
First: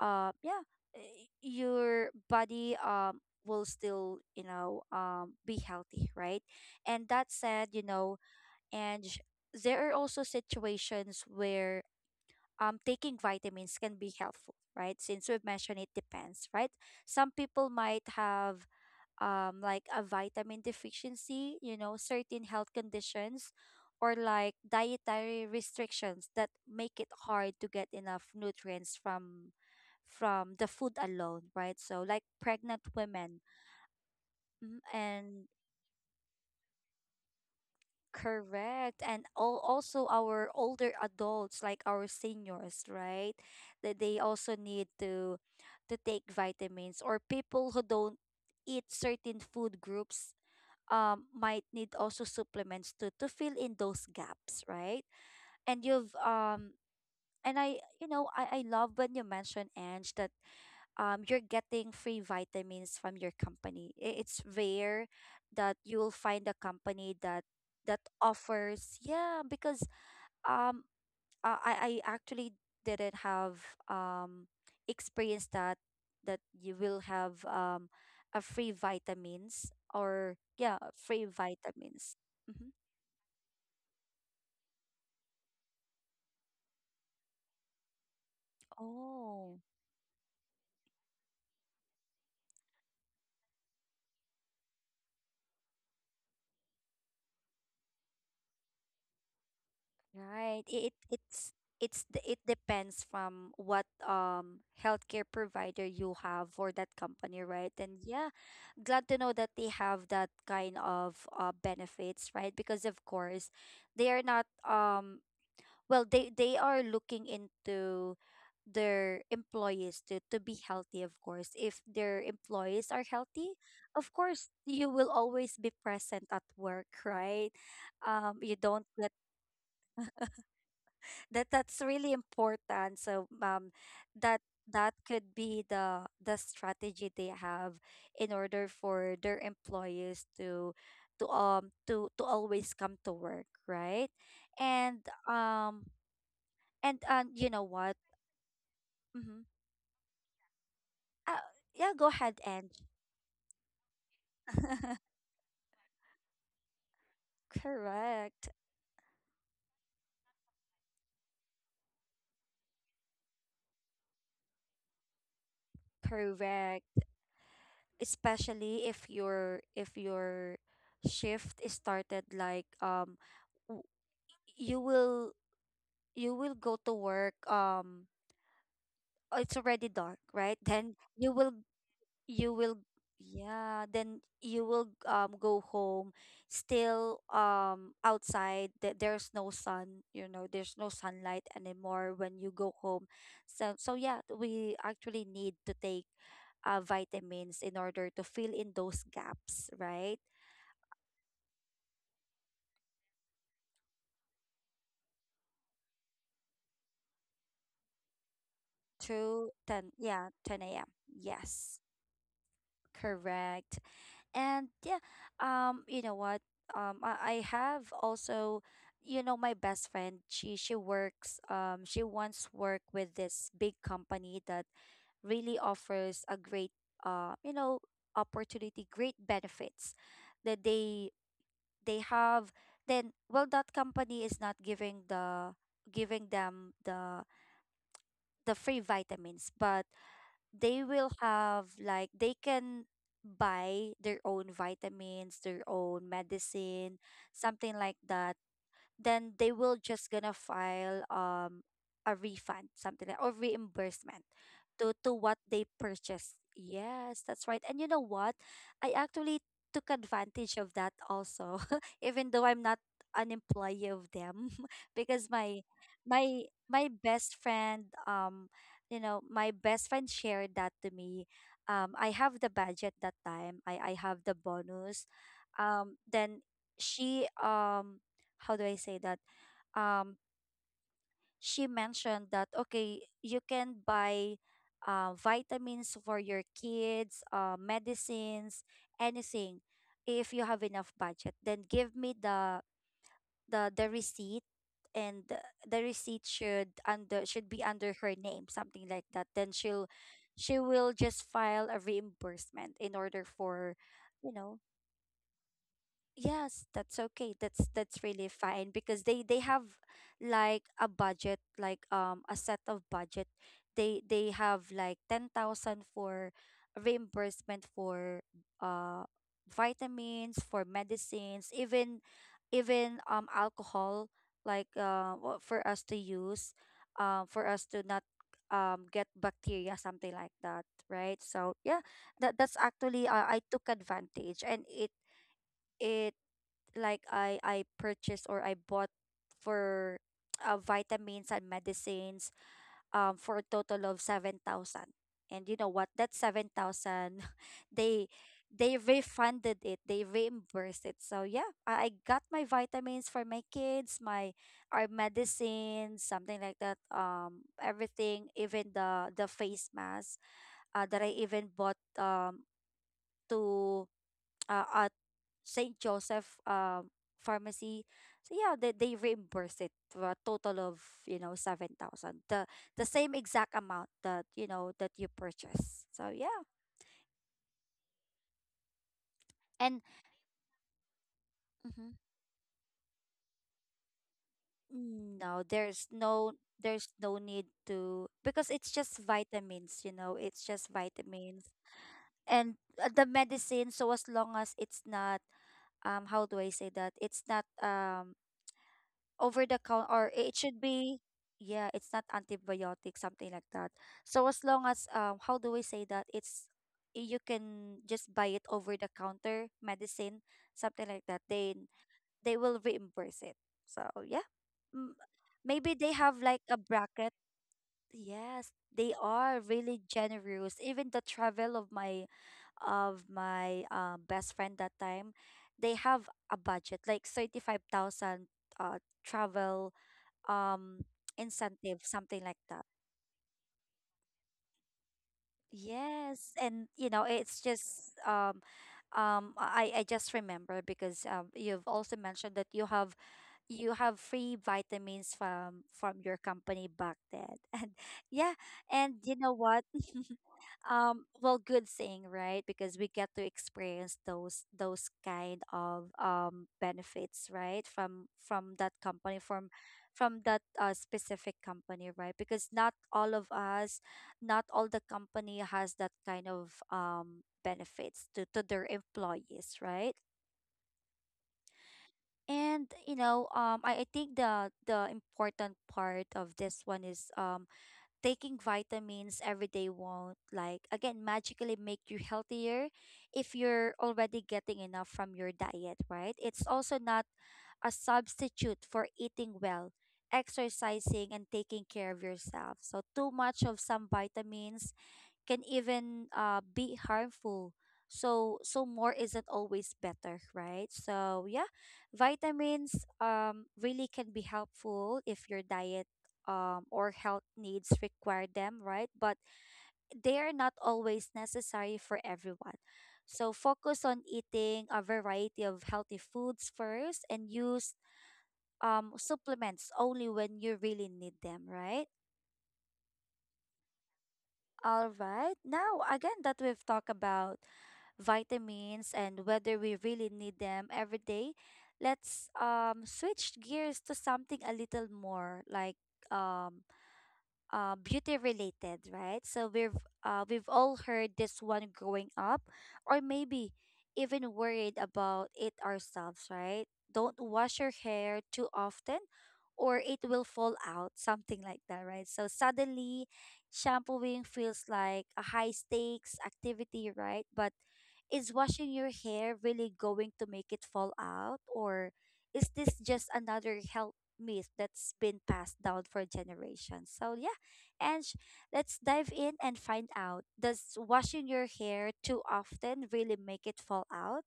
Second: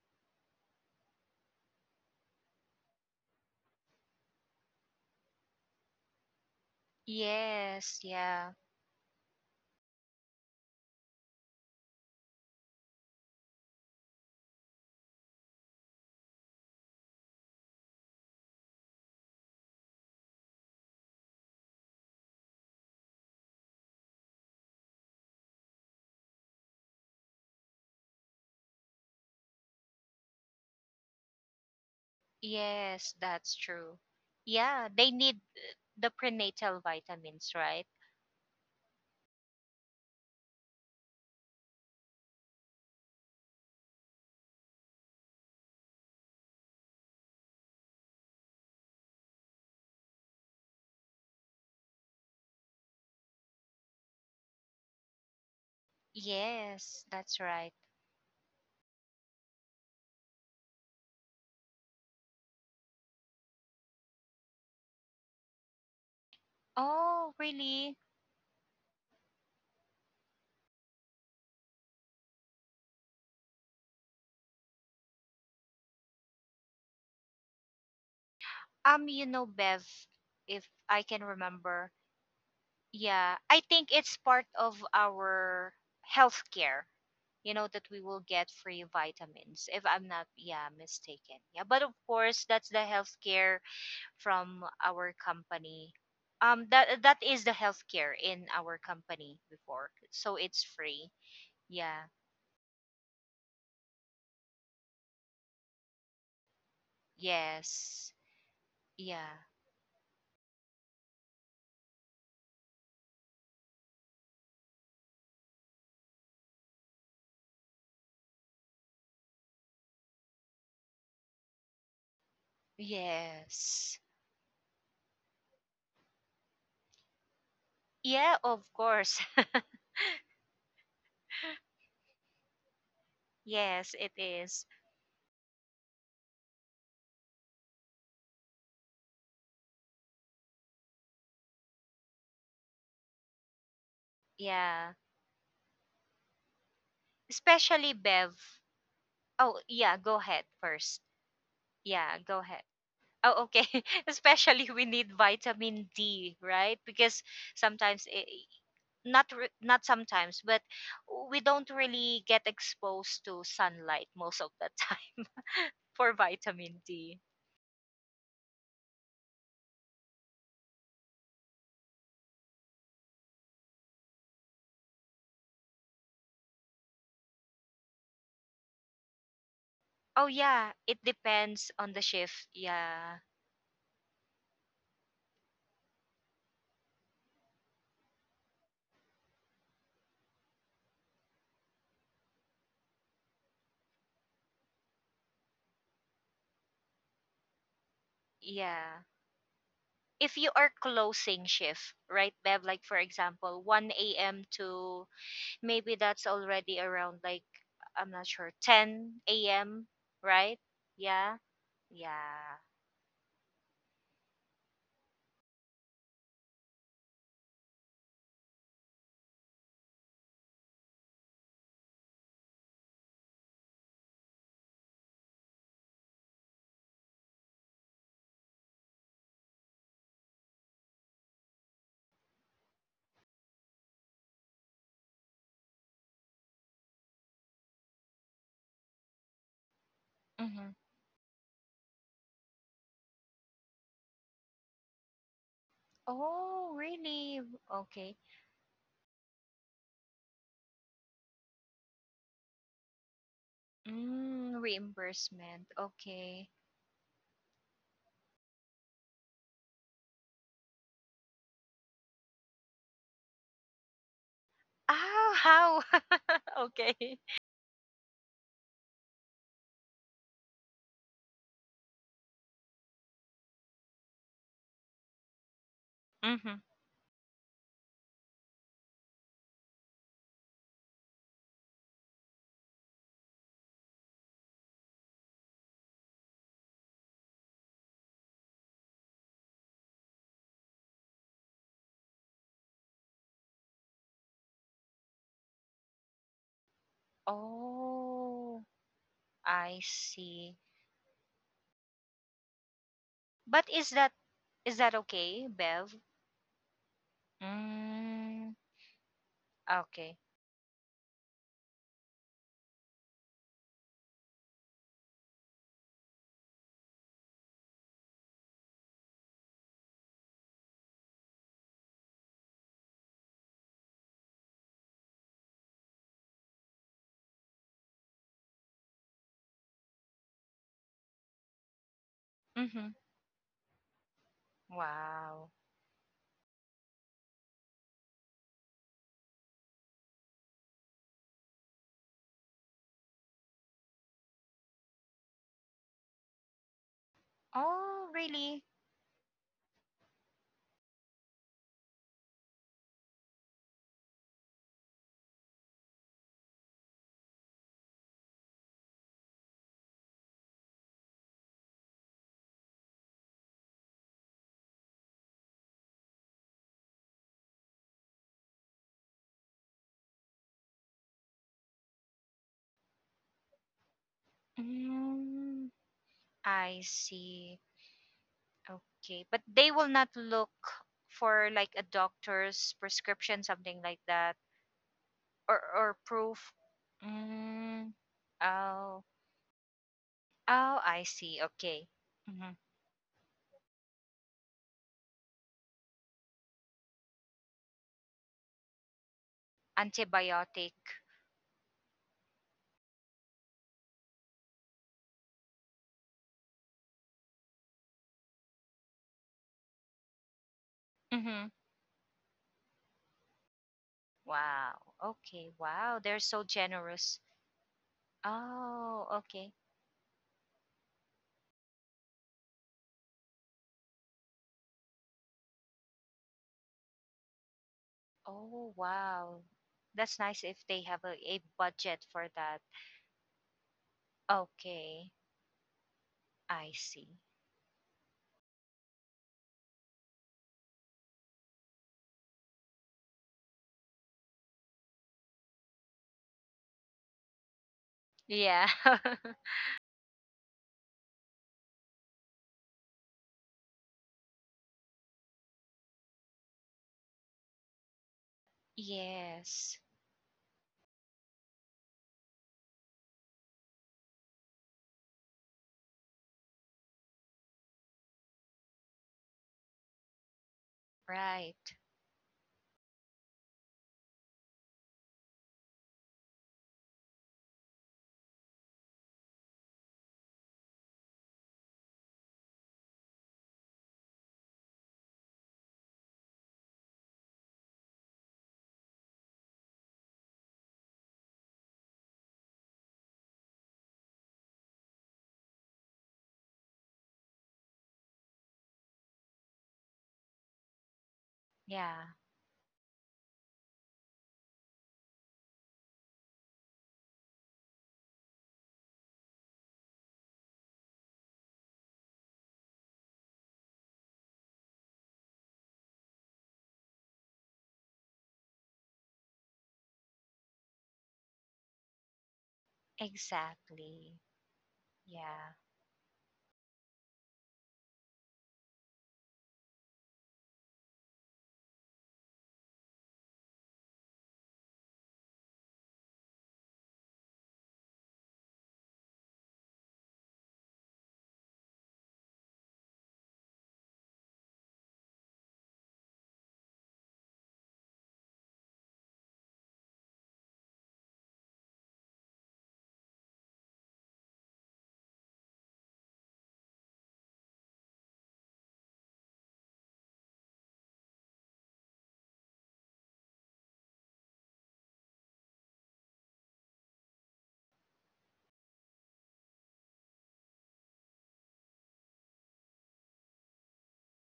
A: uh yeah, eh, your body um will still, you know um be healthy, right? And that said, you
B: Yes,
A: know,
B: yeah.
A: and sh- there are also situations where um taking vitamins can be helpful, right, since we've mentioned, it depends, right? Some people might have, um, like, a vitamin deficiency, you know, certain health conditions, or like dietary restrictions that make it hard to get enough nutrients from from the food alone, right? So, like, pregnant
B: Yes,
A: women.
B: that's true.
A: Mhm.
B: Yeah, they need
A: And
B: the prenatal vitamins, right?
A: correct, and all, also our older adults, like our seniors, right? That they also need to to take vitamins, or people who don't eat certain food groups, um, might need also supplements to to fill in those gaps, right? And you've um
B: Yes, that's
A: and
B: right.
A: I, you know, I, I love when you mentioned, Ange, that um you're getting free vitamins from your company. I- It's rare that you will find a company
B: Oh,
A: that
B: really?
A: that offers, yeah, because um uh, I I actually didn't have um experience that that you will have, um a free
B: Um, you know,
A: vitamins,
B: Bev,
A: or
B: if
A: yeah,
B: I
A: free
B: can remember.
A: vitamins. Mm-hmm.
B: Yeah, I think it's part of our healthcare. You know that we will get free
A: Oh.
B: vitamins if I'm not, yeah, mistaken. Yeah, but of course, that's the healthcare from our company. um that that is the healthcare in our company before, so
A: Right.
B: it's
A: It it-
B: free.
A: it's it's
B: Yeah.
A: d- it depends from what um healthcare provider you have for that company, right? And
B: Yes.
A: yeah, glad to know
B: Yeah.
A: that they have that kind of uh benefits, right? Because of course, they are not, um well, they they are looking into their employees to to be healthy. Of course, if their employees are healthy,
B: Yes.
A: of course you will always be present at work, right.
B: Yeah,
A: um you
B: of
A: don't let
B: course.
A: that that's really important. So um
B: Yes, it
A: that
B: is.
A: that could be the the strategy they have in order for their employees to, to um to to always come to work, right?
B: Yeah.
A: And um and and you know what.
B: Especially, Bev.
A: Mm-hmm.
B: Oh yeah, go ahead first.
A: Uh, yeah, go
B: Yeah,
A: ahead,
B: go ahead.
A: and
B: Oh, okay. Especially, we need vitamin D, right? Because sometimes
A: Correct.
B: i- not re- not sometimes, but we don't really get exposed to sunlight most of the time for vitamin
A: Correct.
B: D.
A: Especially if your if your shift is started, like, um w- you will you will go to work, um oh, it's already dark,
B: Oh
A: right?
B: yeah,
A: Then
B: it
A: you will
B: depends on the shift.
A: you will
B: Yeah.
A: yeah, then you will um go home, still um outside, that there's no sun, you know there's no sunlight anymore when you go home. So so yeah, we actually need to take uh, vitamins in order to fill in those
B: Yeah.
A: gaps, right?
B: If you are closing shift, right, Bev? Like for example, one a m to maybe that's already around, like, I'm not sure,
A: Through
B: ten a m,
A: ten, yeah,
B: right?
A: ten a m.,
B: Yeah.
A: yes,
B: Yeah.
A: correct. And yeah, um, you know what? Um, I, I have also, you know, my best friend. She she works. Um, she once worked with this big company that really offers a great, uh, you know, opportunity, great benefits that they they have. Then, well, that company is not giving the giving them the the free vitamins, but
B: Mm-hmm.
A: they will have like they can buy their own vitamins, their own
B: Oh,
A: medicine,
B: really?
A: something like
B: Okay.
A: that. Then they will just gonna file um a refund, something like, or reimbursement
B: Mm,
A: to to what they
B: reimbursement.
A: purchased.
B: Okay.
A: Yes, that's right. And you know what? I actually took advantage of that also even though I'm not an employee of them because
B: Ah,
A: my
B: how?
A: my my
B: Okay.
A: best friend, um you know, my best friend shared that to me. um I have the budget that time. I i have the bonus. Um then
B: Mm-hmm.
A: she, um how do I say that? Um, she mentioned that, okay, you can buy uh, vitamins for your kids, uh, medicines, anything, if you have enough budget. Then give me the the the receipt, and the the receipt should under should be under her name,
B: Oh,
A: something like that. Then
B: I
A: she'll she
B: see.
A: will just file a reimbursement in order
B: But
A: for,
B: is that,
A: you know.
B: is that okay, Bev?
A: Yes, that's okay. That's that's really
B: Mm,
A: fine because they they have
B: okay.
A: like a budget, like um a set of budget. They they have like ten thousand for reimbursement for uh vitamins, for medicines, even even um alcohol, like uh wha- for us to use, um for us to not um get bacteria, something like that, right? So, yeah, that that's
B: Mm-hmm.
A: actually uh, I took advantage. And it
B: Wow.
A: it like I I purchased or I bought for uh, vitamins and medicines um for a total of seven thousand. And you know what? That seven thousand, they
B: Oh, really?
A: they refunded it. They reimbursed it. So yeah, I, I got my vitamins for my kids, my, our medicines, something like that. Um everything, even the the face mask uh, that I even bought um to, uh, Saint Joseph um pharmacy. So yeah, they, they reimburse it for a total of, you know, seven thousand. The the same exact amount that, you know, that you
B: Mm,
A: purchase. So yeah.
B: I see. Okay. But they
A: And
B: will not look for like a
A: mhm.
B: doctor's prescription, something like that.
A: No,
B: or
A: there's
B: or
A: no,
B: proof.
A: there's no need
B: Mm.
A: to because it's just
B: Oh,
A: vitamins, you know, it's just
B: oh, I see.
A: vitamins.
B: Okay.
A: And
B: Hmm.
A: uh, the medicine, so as long as it's not um how do I say that? It's not um over the counter, or it should
B: Antibiotic.
A: be, yeah, it's not antibiotic, something like that. So as long as, um how do we say that, it's, you can just buy it over the counter medicine, something like that,
B: Hmm.
A: then they will reimburse it. So yeah.
B: Wow.
A: M-
B: Okay.
A: Maybe they
B: Wow, they're
A: have like
B: so
A: a bracket.
B: generous.
A: Yes, they
B: Oh,
A: are
B: okay.
A: really generous. Even the travel of my, of my uh, best friend that time, they have a budget like thirty-five thousand
B: Oh
A: uh
B: wow,
A: travel
B: that's nice if they have a,
A: um
B: a budget
A: incentive,
B: for that.
A: something like that.
B: Okay. I see.
A: Yes, and you know, it's just um um I I just remember because um you've also mentioned that you have, you have free vitamins from from your company back then. And yeah,
B: Yeah.
A: and you know what? Um well, good thing, right, because we get to experience those those kind of um benefits, right, from from that company, from
B: Yes.
A: from that uh, specific company, right, because not all of us, not all the company has that kind of um benefits to, to their employees, right.
B: Right.
A: And you know, um I, I think the the important part of this one is, um taking vitamins every day won't, like, again, magically make you healthier if you're already getting enough from your diet, right. It's also not a substitute for eating well, exercising, and taking care of yourself. So too much of some vitamins can even uh, be harmful. So so more isn't always better, right? So yeah,
B: Yeah.
A: vitamins, um really can be helpful if your diet, um or health needs require them, right? But they are not always necessary for everyone. So focus on eating a variety of healthy foods first, and use um supplements only when you really need them, right?
B: Exactly.
A: All right.
B: Yeah.
A: Now, again, that we've talked about vitamins and whether we really need them every day, let's um switch gears to something a little more like um uh, beauty related, right? So we've uh, we've all heard this one growing up, or maybe even worried about it ourselves, right? Don't wash your hair too often, or it will fall out, something like that, right? So suddenly, shampooing feels like a high stakes activity, right? But is washing your hair really going to make it fall out? Or is this just another health myth that's been passed down for generations? So, yeah, and let's dive in and find out. Does washing your hair too often really make it fall out?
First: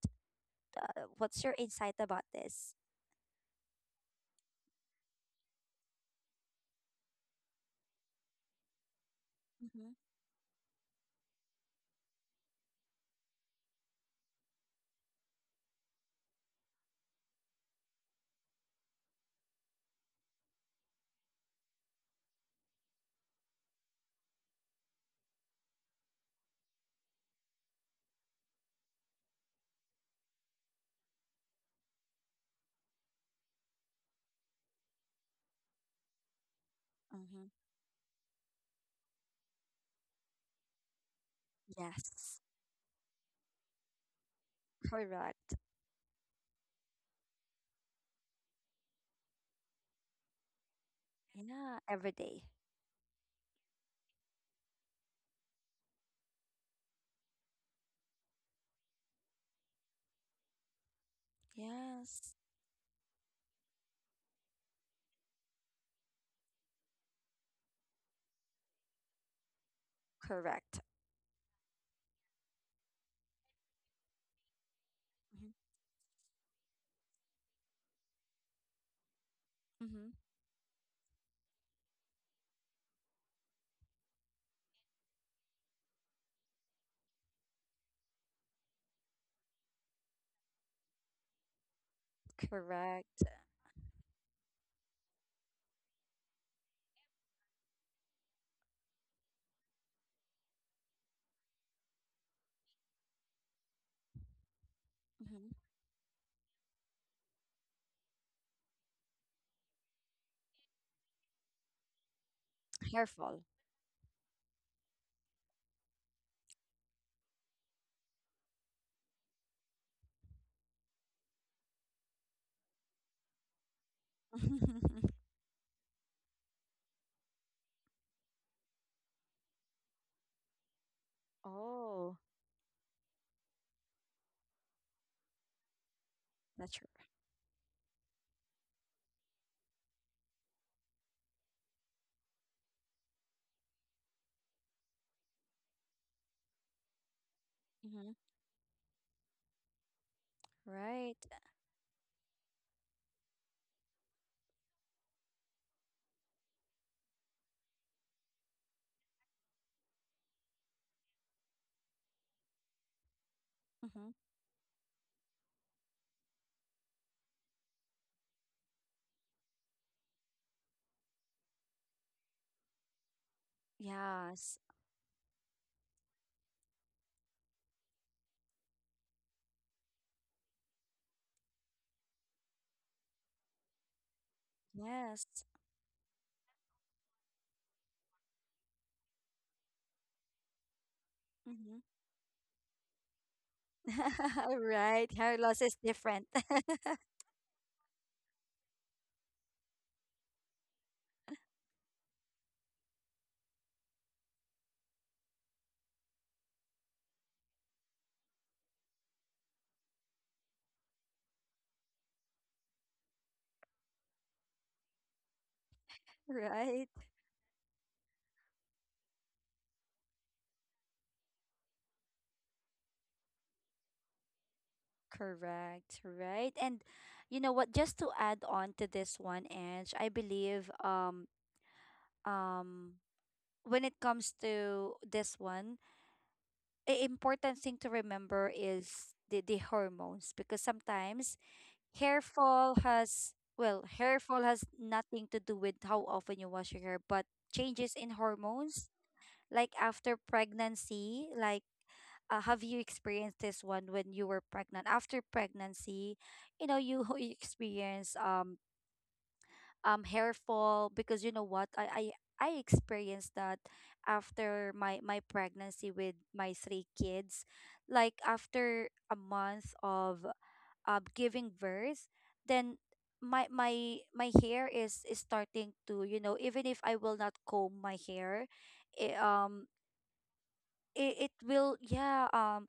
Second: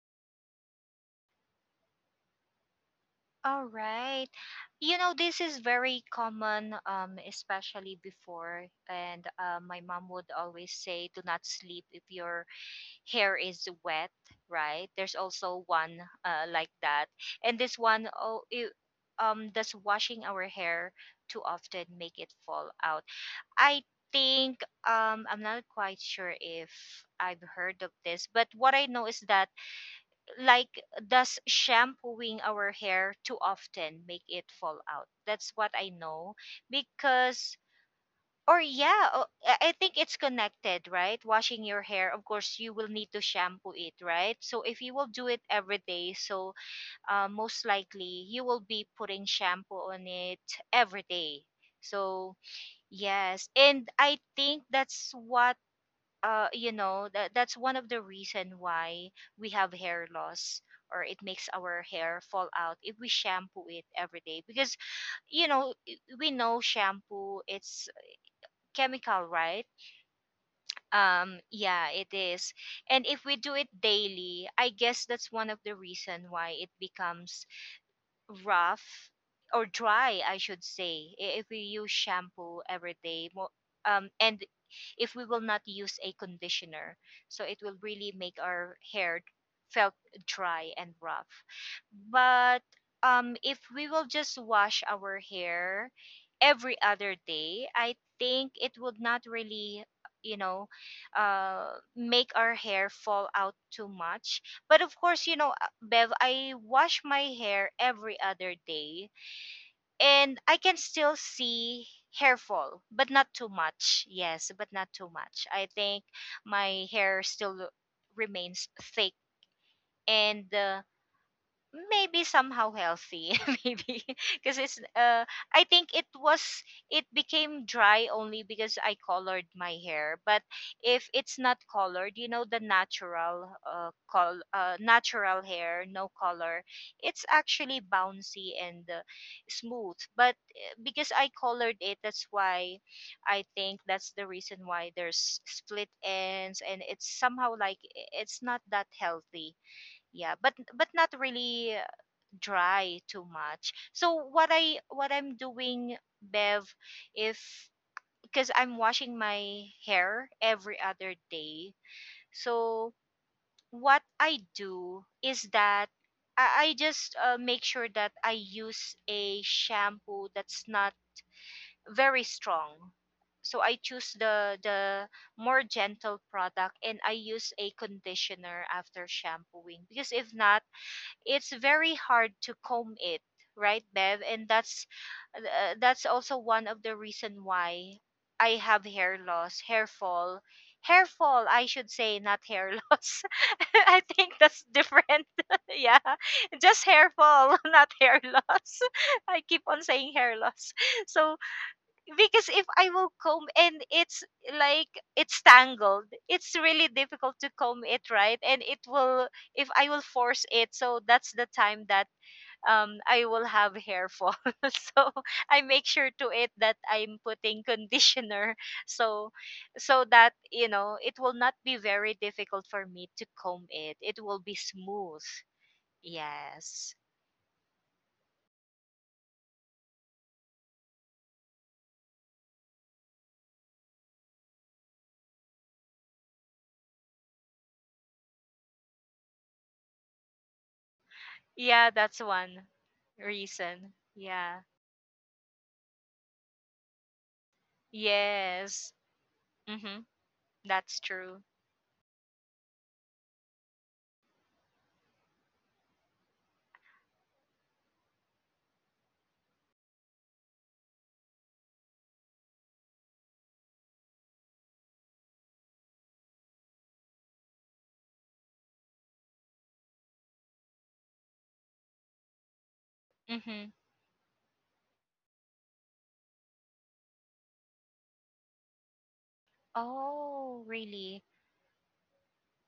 A: Uh, what's your insight about this?
B: All right. You know, this is very common, um, especially before. And uh, my
A: Mm-hmm.
B: mom would always say, do not sleep if your hair is wet, right? There's also one, uh, like that. And this one, oh, it, um, does washing our hair too often make it fall out? I think, um, I'm not quite sure if I've heard of this, but what I know is that, like, does shampooing our hair too often make it fall out? That's what I know.
A: Mm-hmm.
B: Because, or yeah o- I I think it's connected, right? Washing your hair, of
A: Yes,
B: course you will need to shampoo it, right? So if you will do it
A: correct.
B: every day, so uh, most likely you will be putting shampoo on it every day.
A: Yeah, every
B: So
A: day.
B: yes, and I think that's what uh, you know that that's one of the reason why we have hair loss, or it makes our hair
A: Yes,
B: fall out if we shampoo it every day. Because, you know, i- we know shampoo, it's chemical, right?
A: correct.
B: um yeah, it is. And if we do it daily, I guess that's one of the reason why it becomes rough, or
A: Mm-hmm.
B: dry, I should say, i- if we use shampoo every day. Mo- Um, and if we will not use a conditioner, so it will really make our hair felt dry and rough. But
A: Correct.
B: um, if we will just wash our hair every other day, I think it would not really, you know, uh, make our hair fall out too much. But of course, you
A: Hmm.
B: know, Bev, I wash my hair every other day, and I can still see hair fall,
A: Hair
B: but not
A: fall.
B: too much. Yes, but not too much. I think my hair still remains thick and, uh, maybe somehow healthy maybe because it's uh I think it was it became dry only because I colored my hair. But if it's not colored, you know, the natural uh col- uh natural hair, no color,
A: That's true.
B: it's actually bouncy and, uh, smooth. But uh, because I colored it, that's why I think that's the reason why there's split ends, and it's somehow like,
A: Hmm.
B: i- it's not that healthy. Yeah, but but not
A: Right.
B: really dry too much. So what I what I'm doing, Bev, if because I'm washing my hair every other day. So what
A: Hmm.
B: I do is that I, I just, uh, make sure that I use a shampoo that's not very strong. So I choose the
A: Yes.
B: the more gentle product, and I use a conditioner after shampooing, because if not, it's very hard to comb it, right, Bev? And that's
A: Yes.
B: uh, that's also one of the reason why I have hair loss, hair fall, hair fall, I
A: Hmm.
B: should say, not hair loss. I think that's
A: Right.
B: different.
A: Hair loss is
B: Yeah.
A: different.
B: Just hair fall. Not hair loss. I keep on saying hair loss. So because if I will comb and it's like it's tangled, it's really difficult to comb it, right? And it will, if I will force it, so that's the time that um I will have hair fall. So I make sure to it that
A: Right.
B: I'm putting conditioner, so so that you know it will not be very difficult for me to comb it. It will be smooth.
A: Correct. Right. And
B: Yes,
A: you know what? Just to add on to this one, Ange, I believe um um when it comes to this one, a important thing to remember is the, the hormones, because sometimes
B: yeah, that's
A: hair
B: one
A: fall has, well,
B: reason.
A: hair fall
B: Yeah.
A: has nothing to do with how often you wash your hair, but changes in hormones,
B: Yes.
A: like
B: Mm-hmm.
A: after
B: That's
A: pregnancy,
B: true.
A: like, uh, have you experienced this one when you were pregnant? After pregnancy, you know, you you experience um um hair fall. Because you know what? I i, I experienced that after my my pregnancy with my three kids, like after a month of uh, giving birth, then my
B: Mhm.
A: my my hair is, is starting to, you know, even if I will not comb my hair, it, um
B: Oh, really?
A: it, it will, yeah, um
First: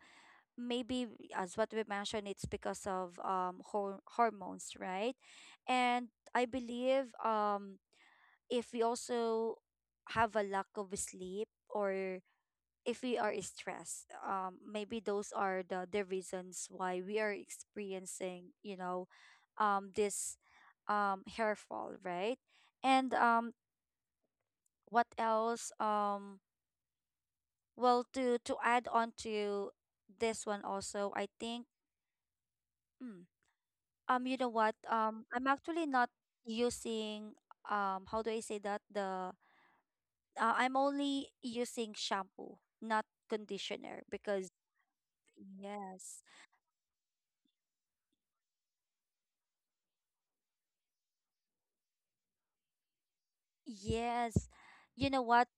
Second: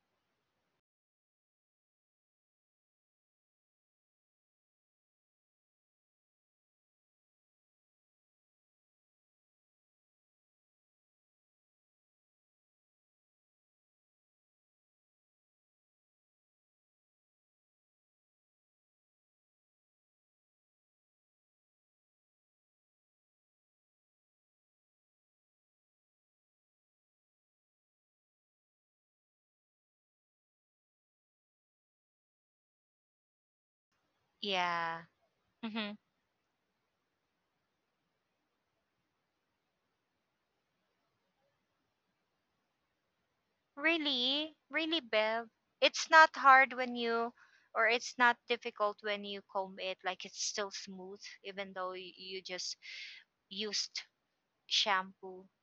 A: maybe, as what we mentioned, it's because of um hor- hormones, right? And I believe, um if we also have a lack of sleep, or if we are stressed, um maybe those are the the reasons why we are experiencing, you know, um this um hair fall, right? And um what else? Um well, to to add on to this one also, I think, mm, um you know what,
B: Yeah.
A: um I'm actually
B: Mhm.
A: not using, um how do I say that, the, uh, I'm only using shampoo, not conditioner, because
B: Really? Really, Bev? It's
A: yes.
B: not hard when you, or it's not difficult when you comb it, like, it's still smooth, even though y- you just used
A: Yes. You know
B: shampoo.
A: what?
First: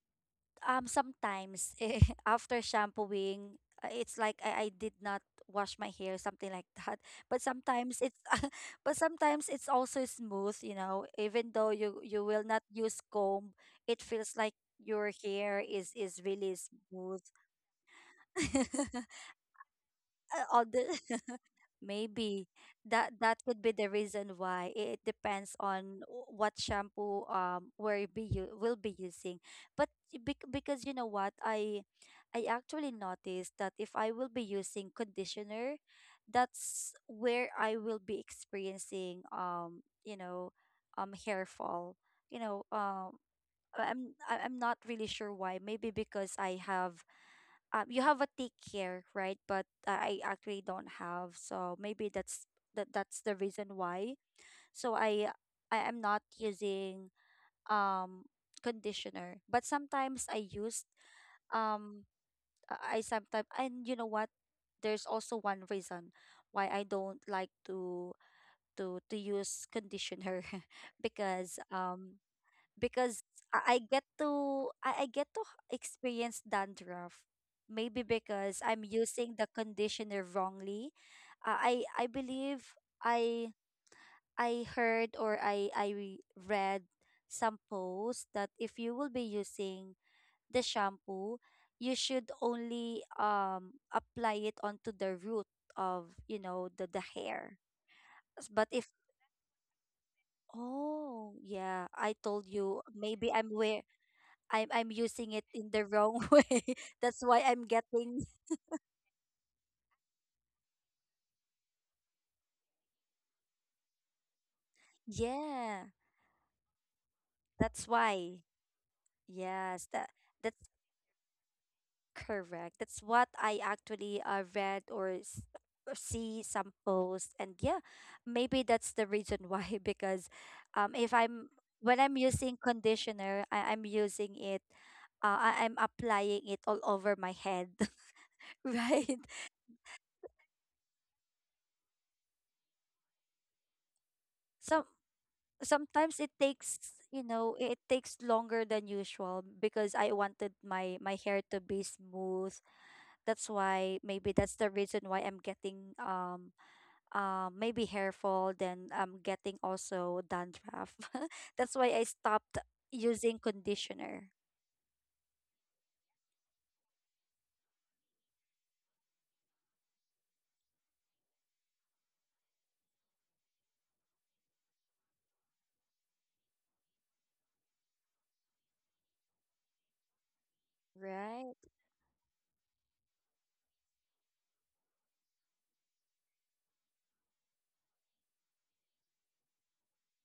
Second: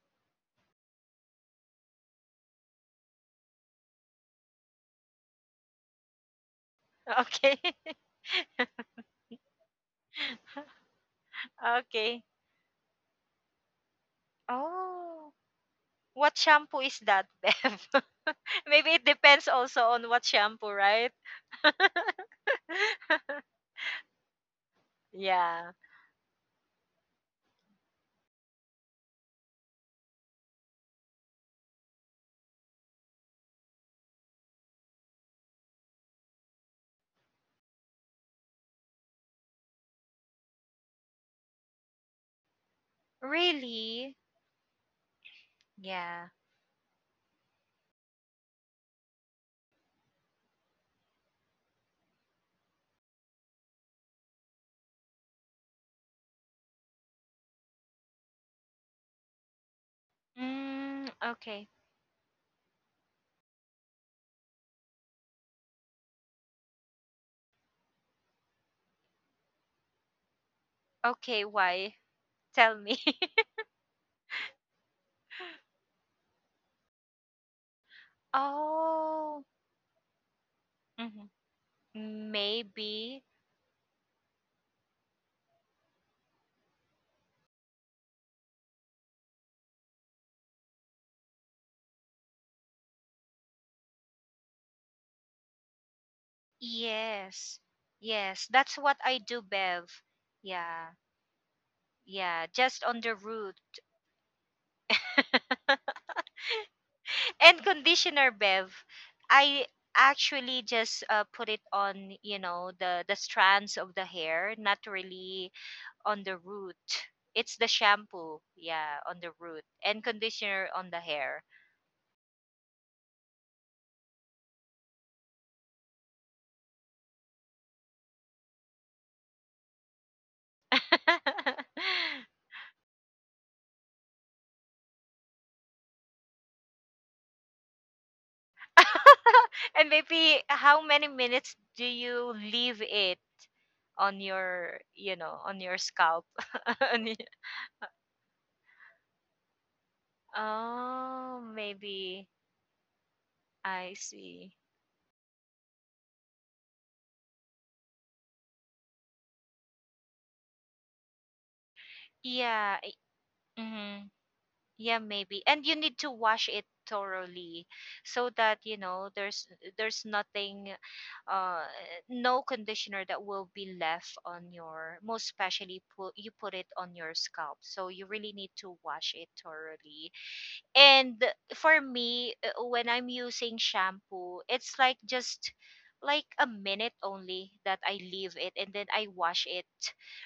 A: Um, sometimes eh, after shampooing, uh, it's like I, I did not wash my hair, something like that. But
B: Okay.
A: sometimes it's, but sometimes it's also smooth, you know. Even though you
B: Okay.
A: you will not use comb, it feels like your
B: Oh.
A: hair is is
B: What
A: really
B: shampoo is
A: smooth.
B: that, Bev? Maybe it depends also on what
A: uh, all
B: shampoo,
A: the
B: right?
A: maybe that, that could be the reason why. It depends
B: Yeah.
A: on w- what shampoo um will be, you will be using. But bec- because you know what, i i actually noticed that if I will be using conditioner, that's where I will be experiencing, um you know, um hair fall. You know, um I- i'm
B: Really?
A: I- i'm not really sure why. Maybe because
B: Yeah.
A: I have, um, you have a tick here, right? But I I actually don't have, so maybe that's, that that's the reason why. So I I am not using um conditioner, but sometimes I used
B: Mm, okay.
A: um I, sometimes. And you know what? There's also one reason why I don't like to to to use conditioner
B: Okay,
A: because
B: why?
A: um
B: Tell me.
A: because I I get to I, I get to h- experience dandruff. Maybe because I'm using the
B: Oh,
A: conditioner wrongly.
B: mhm.
A: Uh, I I believe
B: Maybe.
A: I I heard, or I I re- read some posts that if you will be using the shampoo, you should only um apply it onto the root of, you know, the the hair.
B: Yes. Yes,
A: S- But
B: that's
A: if,
B: what I do, Bev. Yeah.
A: oh yeah, I told
B: Yeah,
A: you,
B: just on the
A: maybe I'm
B: root.
A: wear, I'm I'm using it in the wrong way. That's why
B: And
A: I'm getting
B: conditioner, Bev. I actually just, uh, put it on, you know, the the strands of the hair, not really
A: yeah.
B: on the root. It's the
A: That's why.
B: shampoo, yeah, on the root,
A: Yes,
B: and
A: that, that's
B: conditioner on the hair.
A: correct. That's what I actually uh, read, or s- or see some posts. And yeah, maybe that's the reason why because um if I'm, when I'm using conditioner, I, I'm using it, uh, I, I'm applying it all over my head, right?
B: And maybe how many minutes do you leave it on your,
A: So
B: you know, on your
A: sometimes
B: scalp?
A: it takes,
B: On y-
A: you know, it takes longer than usual because I wanted my my hair
B: oh,
A: to be
B: maybe.
A: smooth. That's
B: I
A: why, maybe that's
B: see.
A: the reason why I'm getting, um um maybe hair fall, then I'm getting also dandruff. That's why I stopped
B: Yeah,
A: using
B: mm-hmm.
A: conditioner,
B: Yeah, maybe. And you need to wash it thoroughly so that you know there's there's nothing, uh no conditioner that will be left on your, most especially, put you put it on your scalp, so you really need to wash it thoroughly. And
A: right.
B: for me, uh, when I'm using shampoo, it's like just, like, a minute only that I leave it, and then I wash it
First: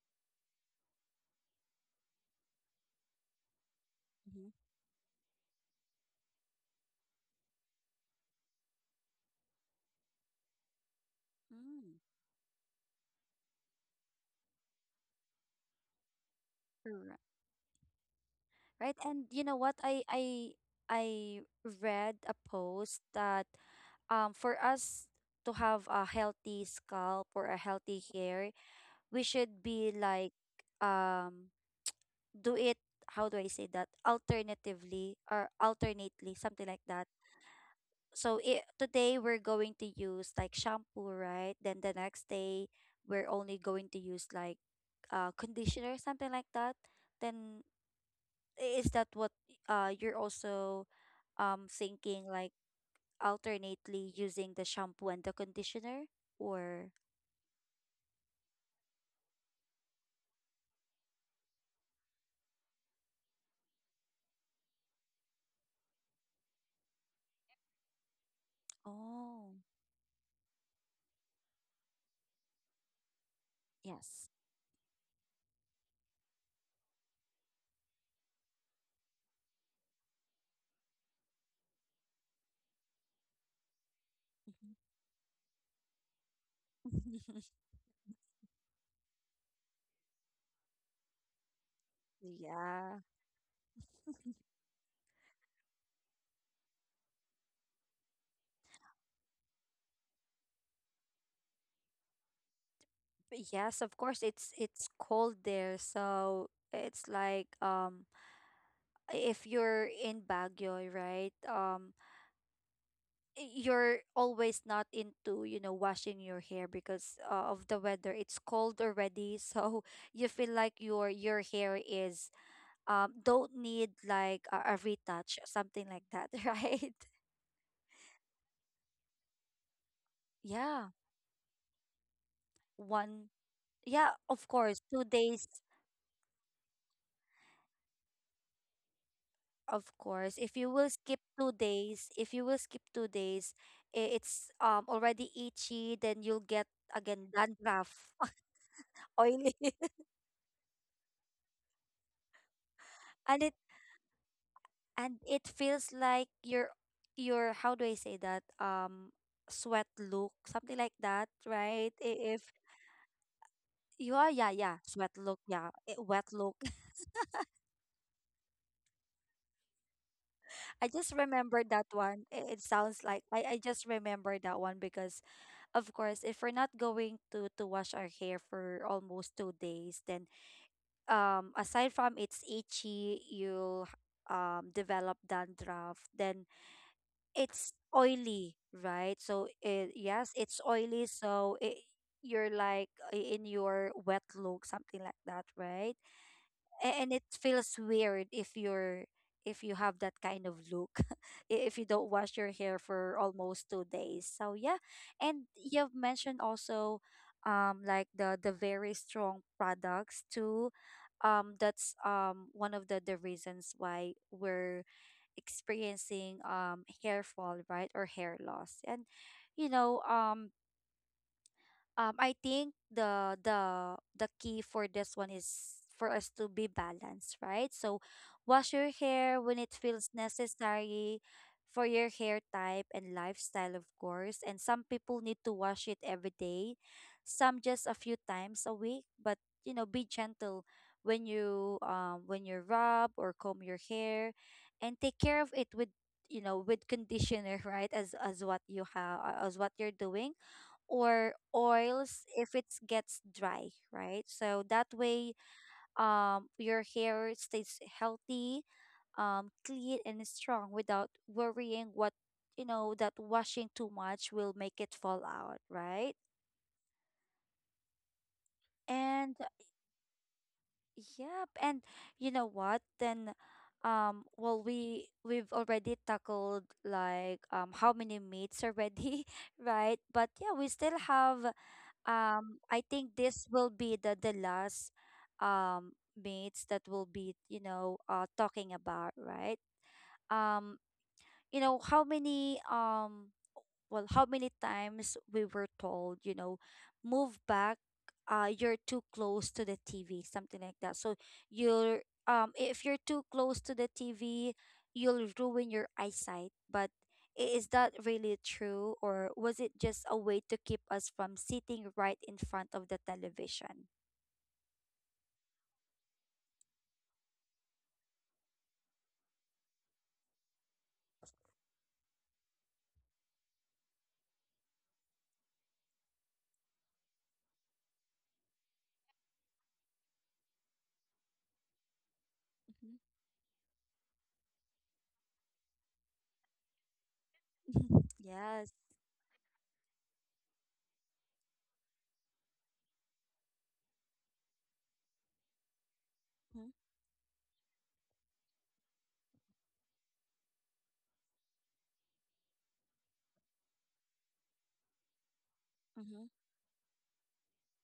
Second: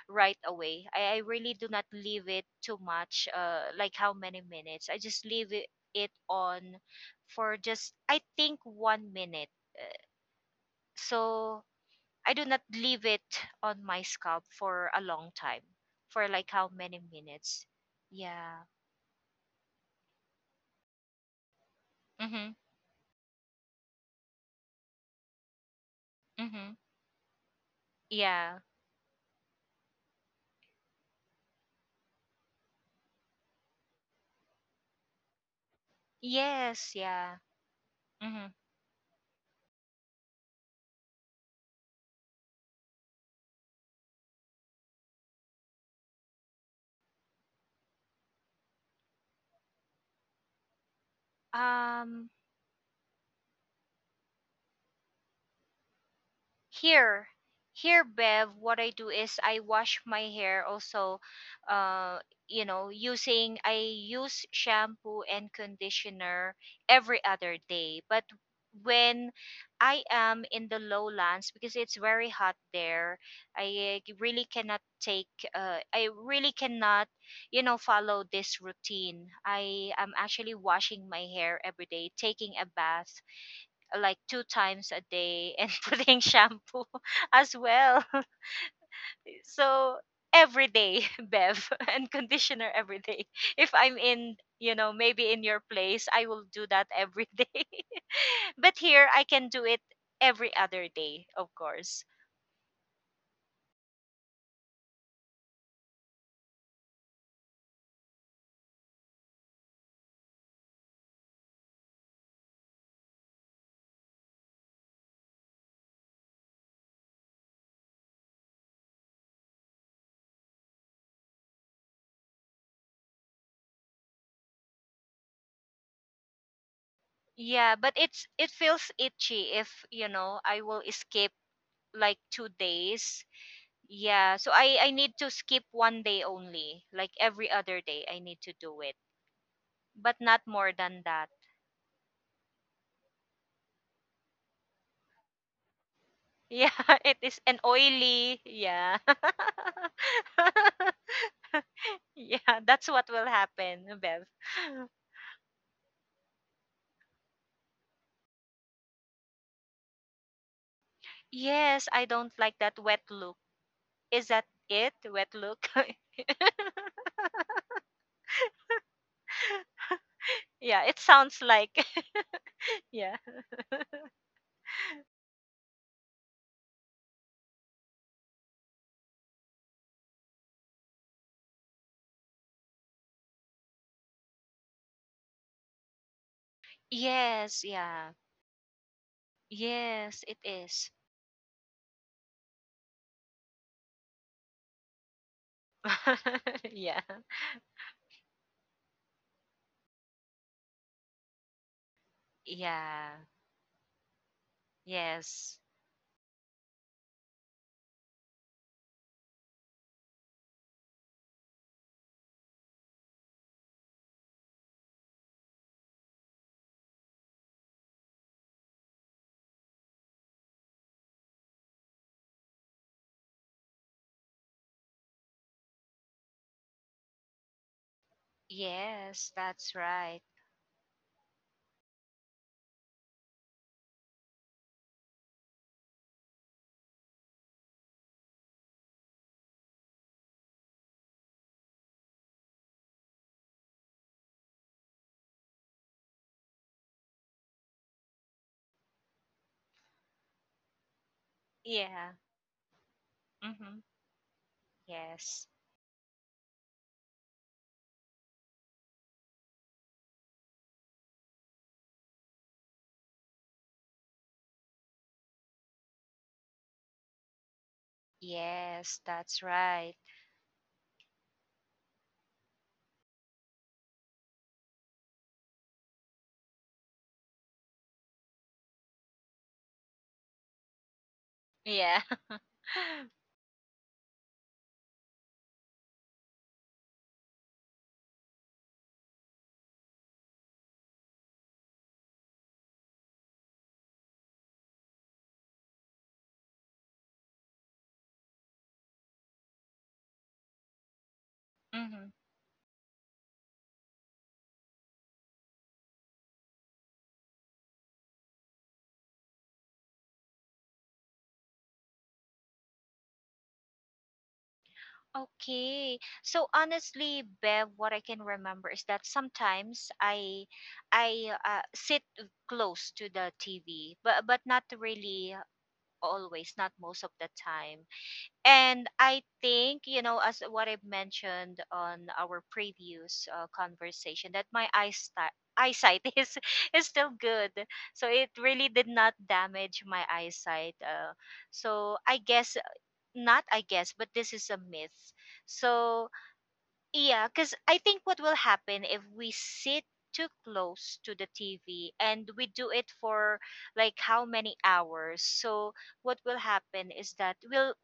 B: right away. I, I really do not leave it too much, uh, like how many
A: Mm-hmm.
B: minutes. I just leave it, it on for just, I think, one minute. Uh, So
A: Mm.
B: I do not leave it on my scalp for a long time, for like how many
A: Correct.
B: minutes. Yeah.
A: Right. And you know what, i i i read a
B: Mm-hmm.
A: post that, um, for us to have a
B: Mm-hmm.
A: healthy scalp or a healthy
B: Yeah.
A: hair, we should be like, um do it, how do I say that, alternatively, or alternately,
B: Yes,
A: something like
B: yeah.
A: that.
B: Mm-hmm.
A: So it, today we're going to use like shampoo, right? Then the next day we're only going to use like uh conditioner, something like that. Then i- is that what uh you're also um thinking,
B: Um,
A: like alternately using the shampoo and the conditioner, or,
B: here, here, Bev, what I do is I wash my hair also, uh, you know, using, I use shampoo and conditioner every other day. But when
A: oh,
B: I am in the lowlands, because it's very hot there, I, uh,
A: yes.
B: really cannot take, uh, I really cannot, you know, follow this routine. I am actually washing my hair every day, taking a bath like two
A: Mhm.
B: times a day and putting shampoo as well. So every day, Bev, and conditioner
A: Yeah,
B: every day. If I'm in, you know, maybe in your place, I will do that every day. But here I can do it every other day, of course.
A: yes, of course, it's it's cold there, so it's like, um if you're in Baguio, right, um y- you're always not into, you know, washing your hair because, uh, of the weather, it's cold already, so you feel like your your hair is, um don't need like a, a retouch, something like that, right.
B: Yeah, but it's it feels itchy if, you know, I
A: Yeah,
B: will skip like two
A: one.
B: days.
A: Yeah,
B: Yeah,
A: of
B: so
A: course,
B: I I
A: two
B: need to
A: days.
B: skip one day only. Like every other day I need to do it.
A: Of
B: But
A: course,
B: not
A: if you
B: more
A: will
B: than
A: skip
B: that.
A: two days, if you will skip two days, i- it's um already itchy. Then you'll get
B: Yeah, it
A: again
B: is an
A: dandruff,
B: oily. Yeah.
A: oily,
B: Yeah, that's what will
A: and it
B: happen, Bev.
A: and it feels like your your how do I say that, um sweat look, something like that,
B: Yes,
A: right?
B: I
A: I-
B: don't
A: If
B: like that wet look.
A: you are,
B: Is
A: yeah,
B: that
A: yeah,
B: it?
A: sweat
B: Wet
A: look, yeah,
B: look?
A: eh, wet look. I
B: Yeah, it
A: just
B: sounds
A: remembered that
B: like.
A: one. I- It sounds
B: Yeah.
A: like I I just remembered that one because of course, if we're not going to to wash our hair for almost two days, then um aside from it's itchy, you'll um develop dandruff. Then
B: Yes,
A: it's
B: yeah.
A: oily, right? So it,
B: Yes,
A: yes,
B: it
A: it's
B: is.
A: oily. So it, you're like i- in your wet look, something like that, right? A-
B: Yeah.
A: and it feels weird if you're if you have that kind of look, i- if you don't wash your hair for
B: Yeah.
A: almost two days, so yeah. And
B: Yes.
A: you've mentioned also, um like the the very strong products too, um that's um one of the the reasons why we're experiencing um hair fall, right? Or hair loss. And you know um um, I think the the the key for this one is for us to be balanced, right? So wash your
B: Yes,
A: hair when it
B: that's
A: feels
B: right.
A: necessary for your hair type and lifestyle, of course. And some people need to wash it every day, some just a few times a week. But you know, be gentle when you um when you rub or comb your hair, and take care of it with, you know, with conditioner, right? As as what you have, as what you're doing, or
B: Yeah.
A: oils if it gets dry,
B: Mm-hmm.
A: right? So that way,
B: Yes.
A: um, your hair stays healthy, um, clean and strong without worrying what, you know, that washing too much will make it fall out, right?
B: Yes,
A: And
B: that's right.
A: yep, and you know what? Then, um, well, we we've already tackled like, um how many meats already, right? But yeah, we still have,
B: Yeah.
A: um I think this will be the the last um mates that will be, you know, uh talking about, right? um you know how many, um well how many times we were told, you know, move back, uh you're too close to the T V, something like that. So you're,
B: Hmm.
A: um if you're too close to the T V, you'll ruin your eyesight. But I- is that really true, or was it just a way to keep us from sitting right in front of the television?
B: Okay. So honestly, Bev, what I can remember is that sometimes I I uh, sit close to the T V, but but not really always, not most of the time. And I think, you know, as what I've mentioned on our
A: Mhm.
B: previous, uh, conversation, that my eyesight eyesight is is still good. So it
A: Yes.
B: really did not damage my eyesight, uh, so I guess, not I guess, but this is a myth. So
A: Mm-hmm.
B: yeah. Because I think what will happen if we sit too close to the TV, and we do it for like how many hours, so what
A: Mm-hmm.
B: will happen is that we'll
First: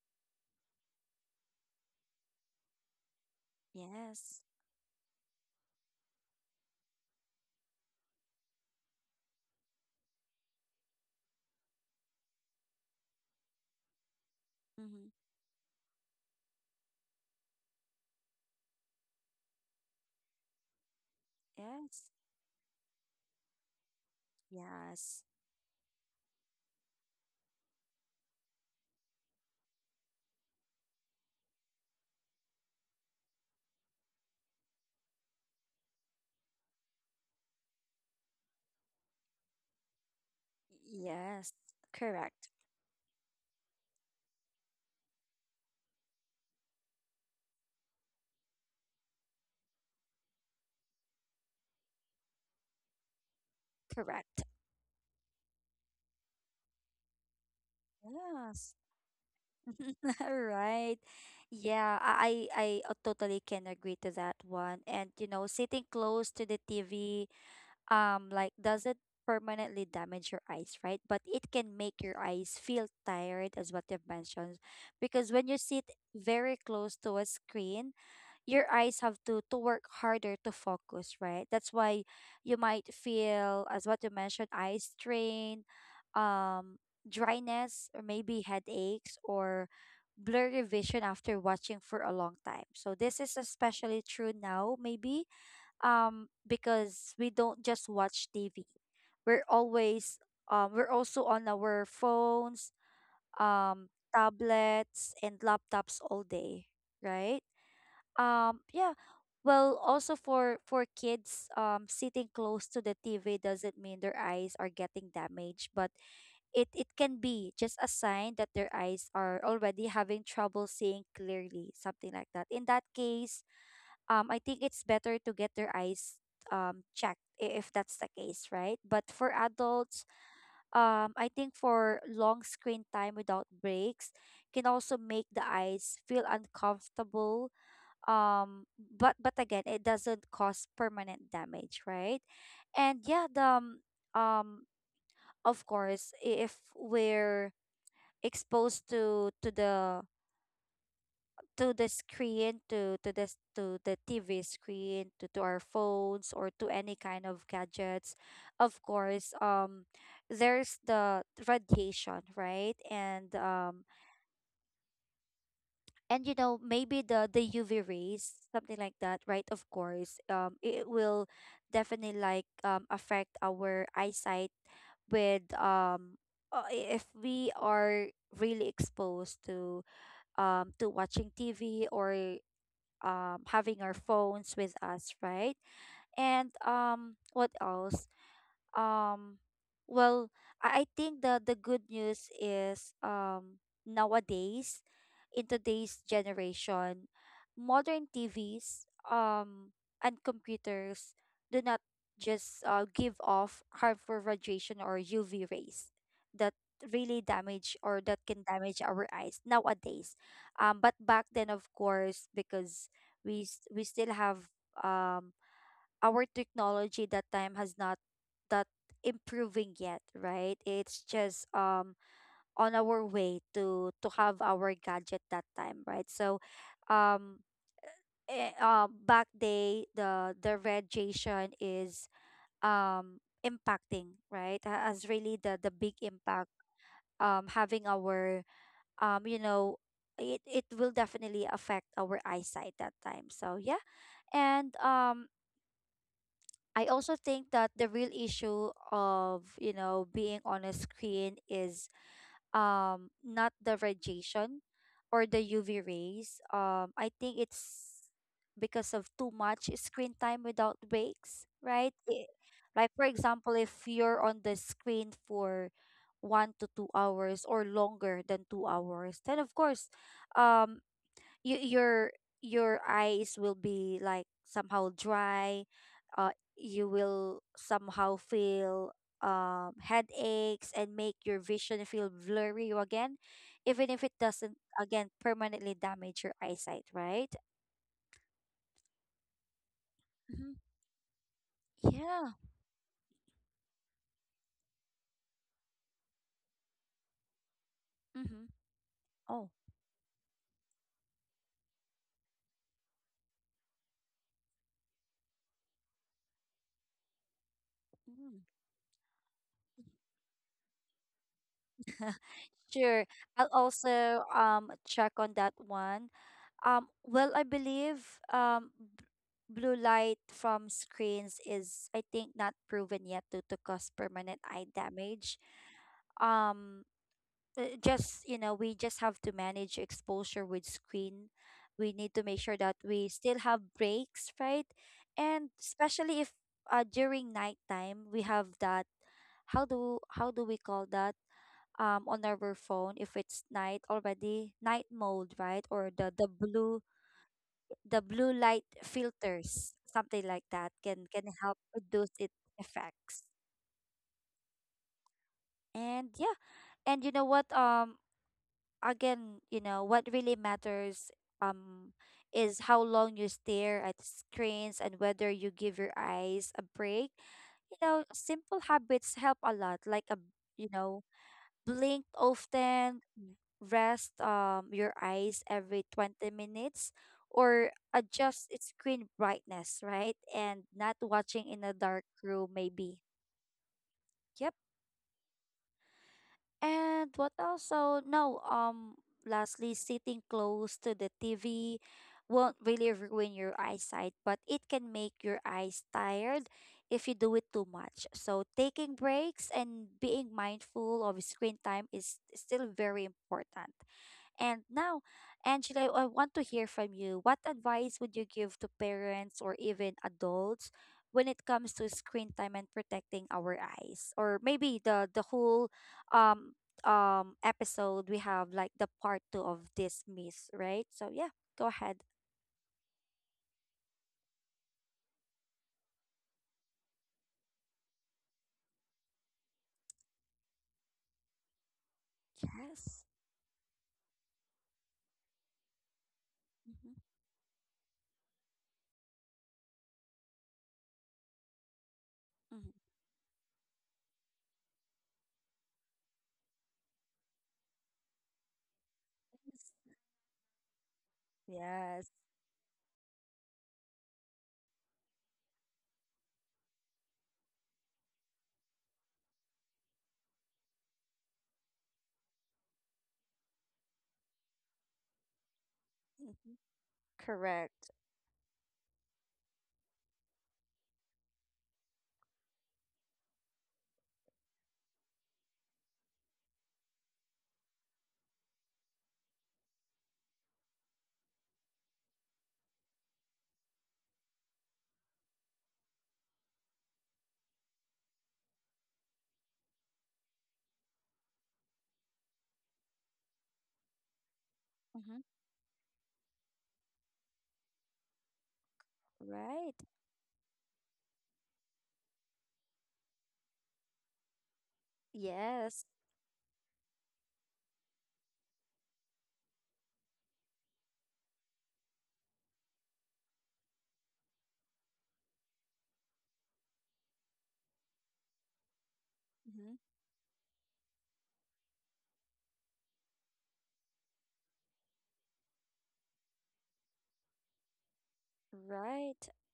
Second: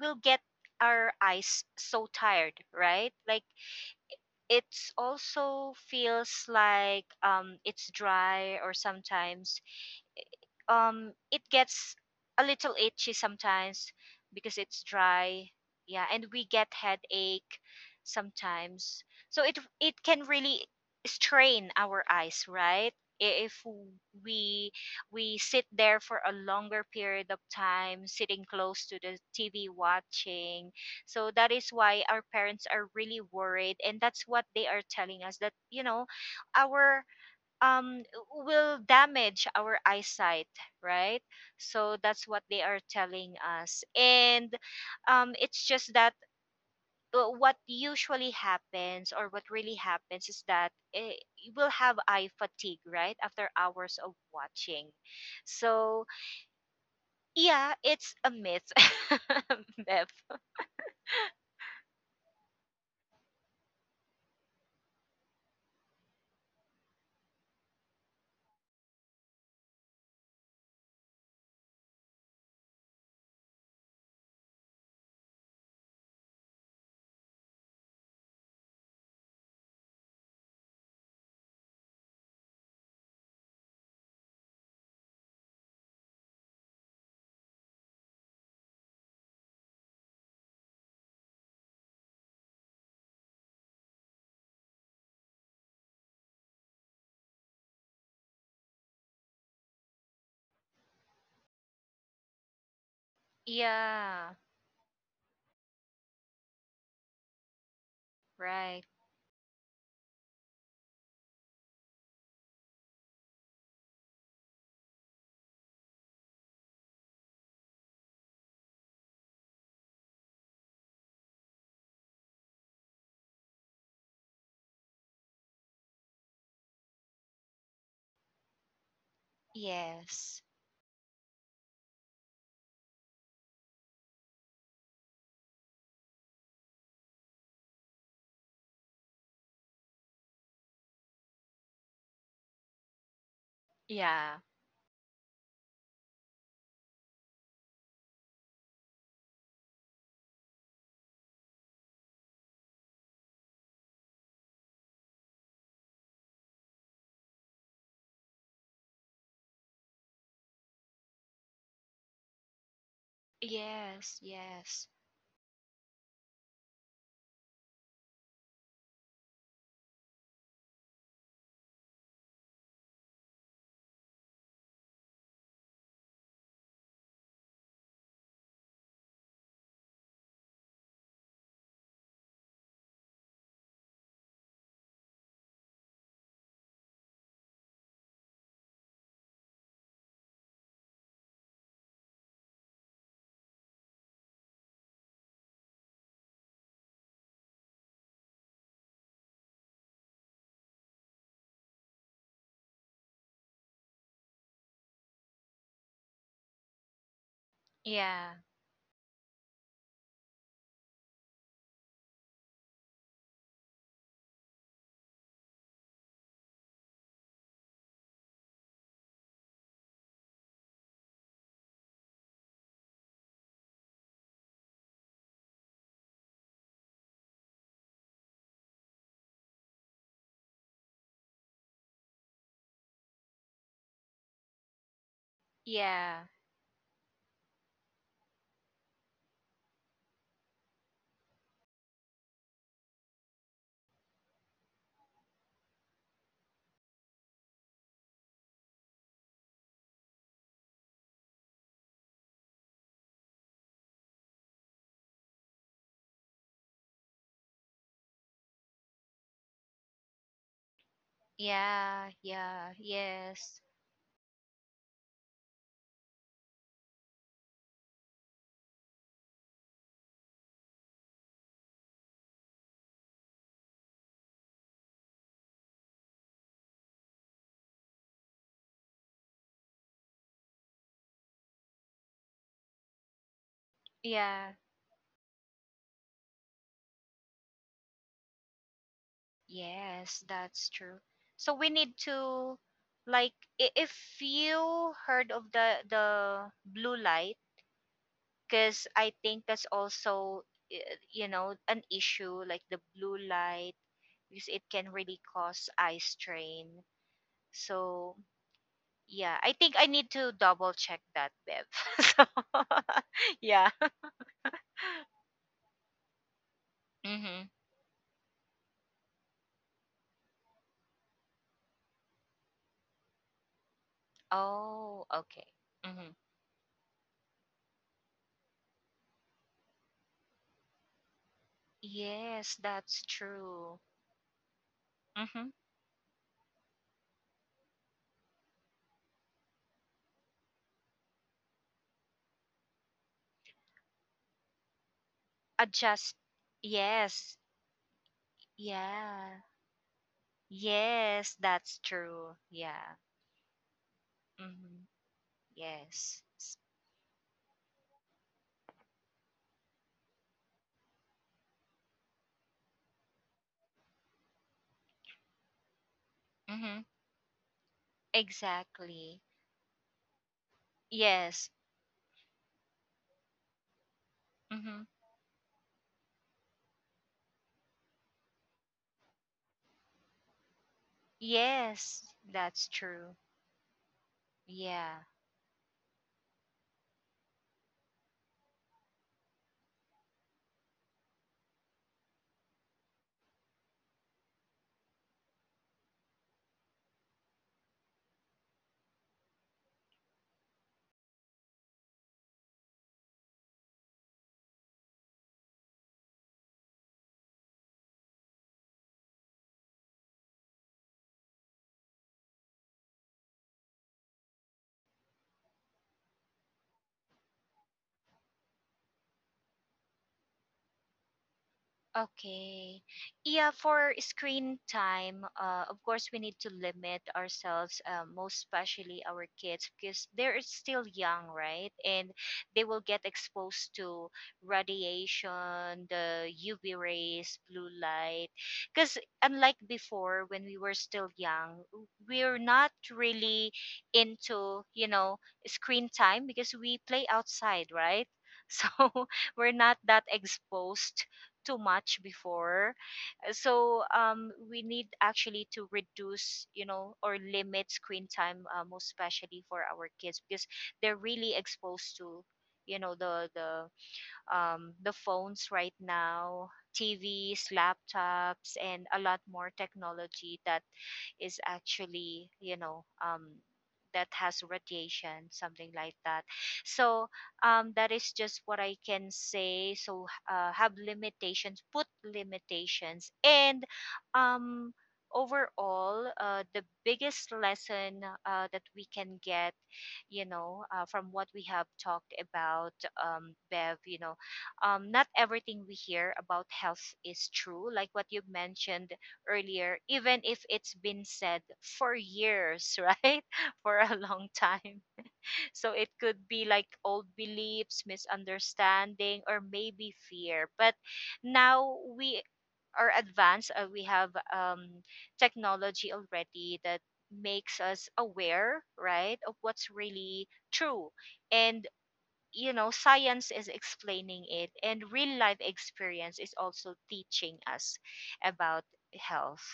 B: we'll get our eyes so tired, right? Like
A: Yes.
B: it's also feels like um it's dry, or sometimes um it gets a little itchy sometimes because it's
A: Mm-hmm.
B: dry. Yeah, and we get headache sometimes. So it it can really strain our
A: Yes.
B: eyes, right? I- if we
A: Yes.
B: we sit there for a longer period of time sitting close to the T V watching. So that is why our parents are really worried, and that's what they are telling us that, you know, our, um will damage our eyesight, right?
A: Yes.
B: So that's what
A: Correct.
B: they are telling us, and um it's just that, uh, what usually happens or what really happens is that, eh, you will have eye fatigue right after hours of
A: Correct.
B: watching. So yeah, it's a myth.
A: Yes.
B: Bev.
A: Right. Yeah, I I I totally can agree to that one. And you know, sitting close to the T V, um, like doesn't permanently damage your eyes, right? But it can make your eyes feel tired, as what you've mentioned, because when you sit very close to a screen, your eyes have to to work harder to focus, right? That's why you might feel, as what you mentioned, eye strain, um, dryness, or maybe headaches or blurry vision after watching for a long time. So this is especially true now, maybe, um, because we don't just watch T V. We're always um we're also on our phones, um,
B: Yeah.
A: tablets and laptops all day, right? Um,
B: Right.
A: yeah. Well, also for for kids, um, sitting close to the T V doesn't mean their eyes are getting damaged, but it it can be just a sign that their eyes are already having trouble seeing clearly, something like that. In that case, um, I think it's better to get their eyes um checked, i- if that's the case, right? But for adults,
B: Yes.
A: um, I think for long screen time without breaks can also make the eyes feel uncomfortable, um but but again, it doesn't cause permanent damage, right? And yeah, the um
B: Yeah.
A: um, of course, if we're exposed to to the to the screen to to the s- to the T V screen, to, to our phones or to any kind of gadgets, of course, um there's the radiation, right? And um
B: Yes. Yes.
A: and you know, maybe the the UV rays, something like that, right? Of course, um it will definitely like, um affect our eyesight with, um uh, i- if we are really exposed to, um to watching TV, or um having our phones with us, right? and um what else um, well, I I think the the good news is, um nowadays in today's generation, modern T Vs um and computers do not just, uh, give off harmful radiation or U V rays that really damage, or that
B: Yeah.
A: can damage our eyes nowadays. Um, but back then, of course, because we s- we still have, um our technology that time has not, that improving yet, right? It's just, um on our way to to have our gadget that time, right? So, um eh, uh, back day, the the radiation is, um impacting, right? Ha- Has really the the big
B: Yeah.
A: impact, um having our, um you know, it, it will definitely affect our eyesight that time. So yeah. And, um I also think that the real issue of, you know, being on a screen is, um not the radiation or the U V rays. Um I think it's because of too much screen time without breaks, right?
B: Yeah,
A: I-
B: yeah,
A: like for example,
B: yes.
A: if you're on the screen for one to two hours or longer than two hours, then of course, um you, your your eyes will be like somehow dry, uh you will somehow feel, um headaches and make your vision feel blurry again, even if it
B: Yeah,
A: doesn't again permanently damage your eyesight, right?
B: yes,
A: Mm-hmm.
B: that's true. So we need
A: Yeah.
B: to, like, i- if you heard of the the blue light,
A: Mm-hmm.
B: because I think
A: Oh.
B: that's also, uh, you know, an issue like the blue light, because it can really cause eye strain. So
A: Mm.
B: yeah, I think I need to double check that, Bev. So,
A: Sure. I'll
B: yeah.
A: also um check on that one. Um, well, I
B: Mhm.
A: believe, um, b- blue light from screens is, I think, not proven yet to, to cause permanent eye
B: Oh,
A: damage.
B: okay. Mm-hmm.
A: Um, uh, just, you know, we just have to manage exposure with screen. We need to make
B: Yes,
A: sure that
B: that's
A: we still have
B: true.
A: breaks, right?
B: Mm-hmm.
A: And especially if, uh, during nighttime we have that, how do how do we call that? Um on our phone, if it's night already, night mode, right? Or the
B: Adjust.
A: the blue
B: Yes.
A: the blue light
B: Yeah.
A: filters, something like that, can can
B: Yes,
A: help
B: that's
A: reduce its
B: true. Yeah.
A: effects.
B: Mm-hmm.
A: And
B: Yes.
A: yeah, and you know what? Um, again, you know what really matters. Um, is how long you stare at screens and whether you give your eyes
B: Mm-hmm.
A: a break. You know, simple
B: Exactly.
A: habits help a lot, like a, you
B: Yes.
A: know, blink often, rest,
B: Mm-hmm.
A: um, your eyes every twenty minutes, or adjust its screen brightness, right? And not watching in a
B: Yes,
A: dark
B: that's
A: room,
B: true.
A: maybe. Yep.
B: Yeah.
A: And what also? No, um, lastly, sitting close to the T V won't really ruin your eyesight, but it can make your eyes tired if you do it too much. So taking breaks and being mindful of screen time is still very important. And now, Angela, I want to hear from you. What advice would you give to parents or even adults when it comes to screen time and protecting our eyes? Or maybe the the whole, um um episode, we have like the part two of this myth, right? So yeah, go ahead.
B: Okay. Yeah, for screen time, uh, of course, we need to limit ourselves, uh, most especially our kids, because they're still young, right? And they will
A: Yes.
B: get exposed to radiation, the U V
A: Mm-hmm.
B: rays, blue light. Because unlike before, when we were still young, we're
A: Mm-hmm.
B: not really into, you know, screen time, because we play outside, right? So we're not that exposed too much
A: Yes.
B: before. Uh, so um we need actually to reduce, you know or limit screen time, uh, most especially for our kids, because they're really exposed to, you know the the um, the phones right now,
A: Mhm.
B: T Vs,
A: Correct.
B: laptops, and a lot more technology that is actually, you know, um, that has radiation, something like that. So um, that is just what I can say. So, uh, have limitations, put limitations, and, um, overall, uh, the biggest lesson, uh, that we can get, you know, uh, from what we have talked about, um, Bev, you know, um, not
A: Mm-hmm.
B: everything we hear about health is true. Like what you mentioned
A: Right.
B: earlier, even if it's been said for years, right? For a long time. So
A: Yes.
B: it could be like old beliefs, misunderstanding, or maybe fear. But now we are advanced, uh, we have, um, technology already that makes us aware, right, of what's
A: Mm-hmm.
B: really true. And you know, science is explaining it, and real life experience is also teaching us about
A: Right.
B: health.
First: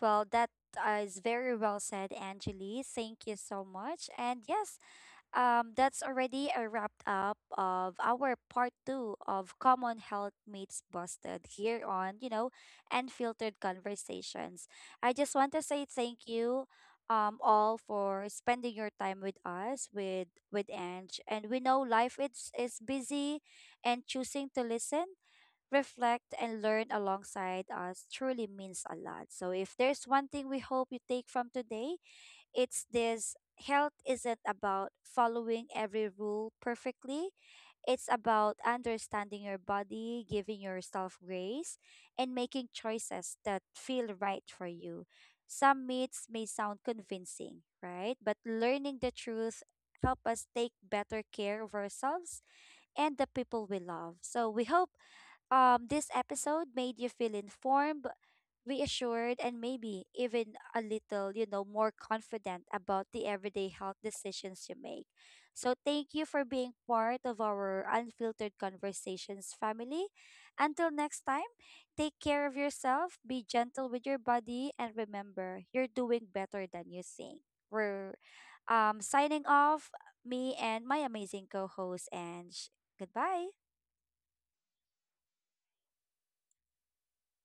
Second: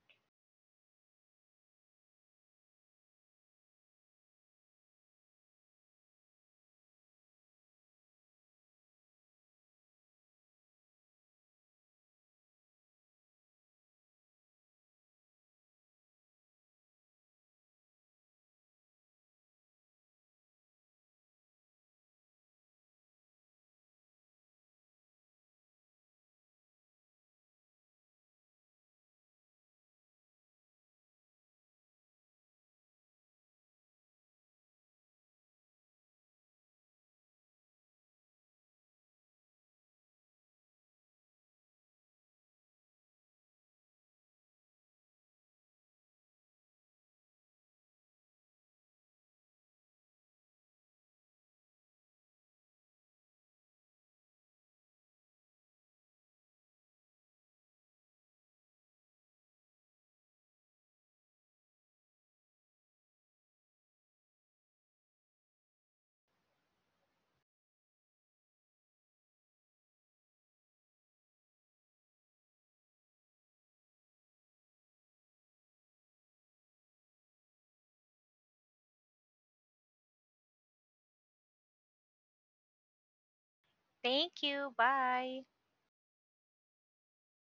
A: Well, that, uh, is very well said, Angeli. Thank you so much. And yes, um, that's already a wrap up of our part two of Common Health Meets Busted here on, you know, Unfiltered Conversations. I just want to say thank you, um, all for spending your time with us, with with Ange. And we know life it's, is busy, and choosing to listen, reflect, and learn alongside us truly means a lot. So, if there's one thing we hope you take from today, it's this: health isn't about following every rule perfectly. It's about understanding your body, giving yourself grace, and making choices that feel right for you. Some myths may sound convincing, right? But learning the truth help us take better care of ourselves and the people we love. So we hope, um, this episode made you feel informed, reassured, and maybe even a little, you know, more confident about the everyday health decisions you make. So, thank you for being part of our Unfiltered Conversations family. Until next time, take care of yourself, be gentle with your body, and remember, you're doing better than you think. We're, um, signing off, me and my amazing co host, and goodbye.
B: Thank you, bye.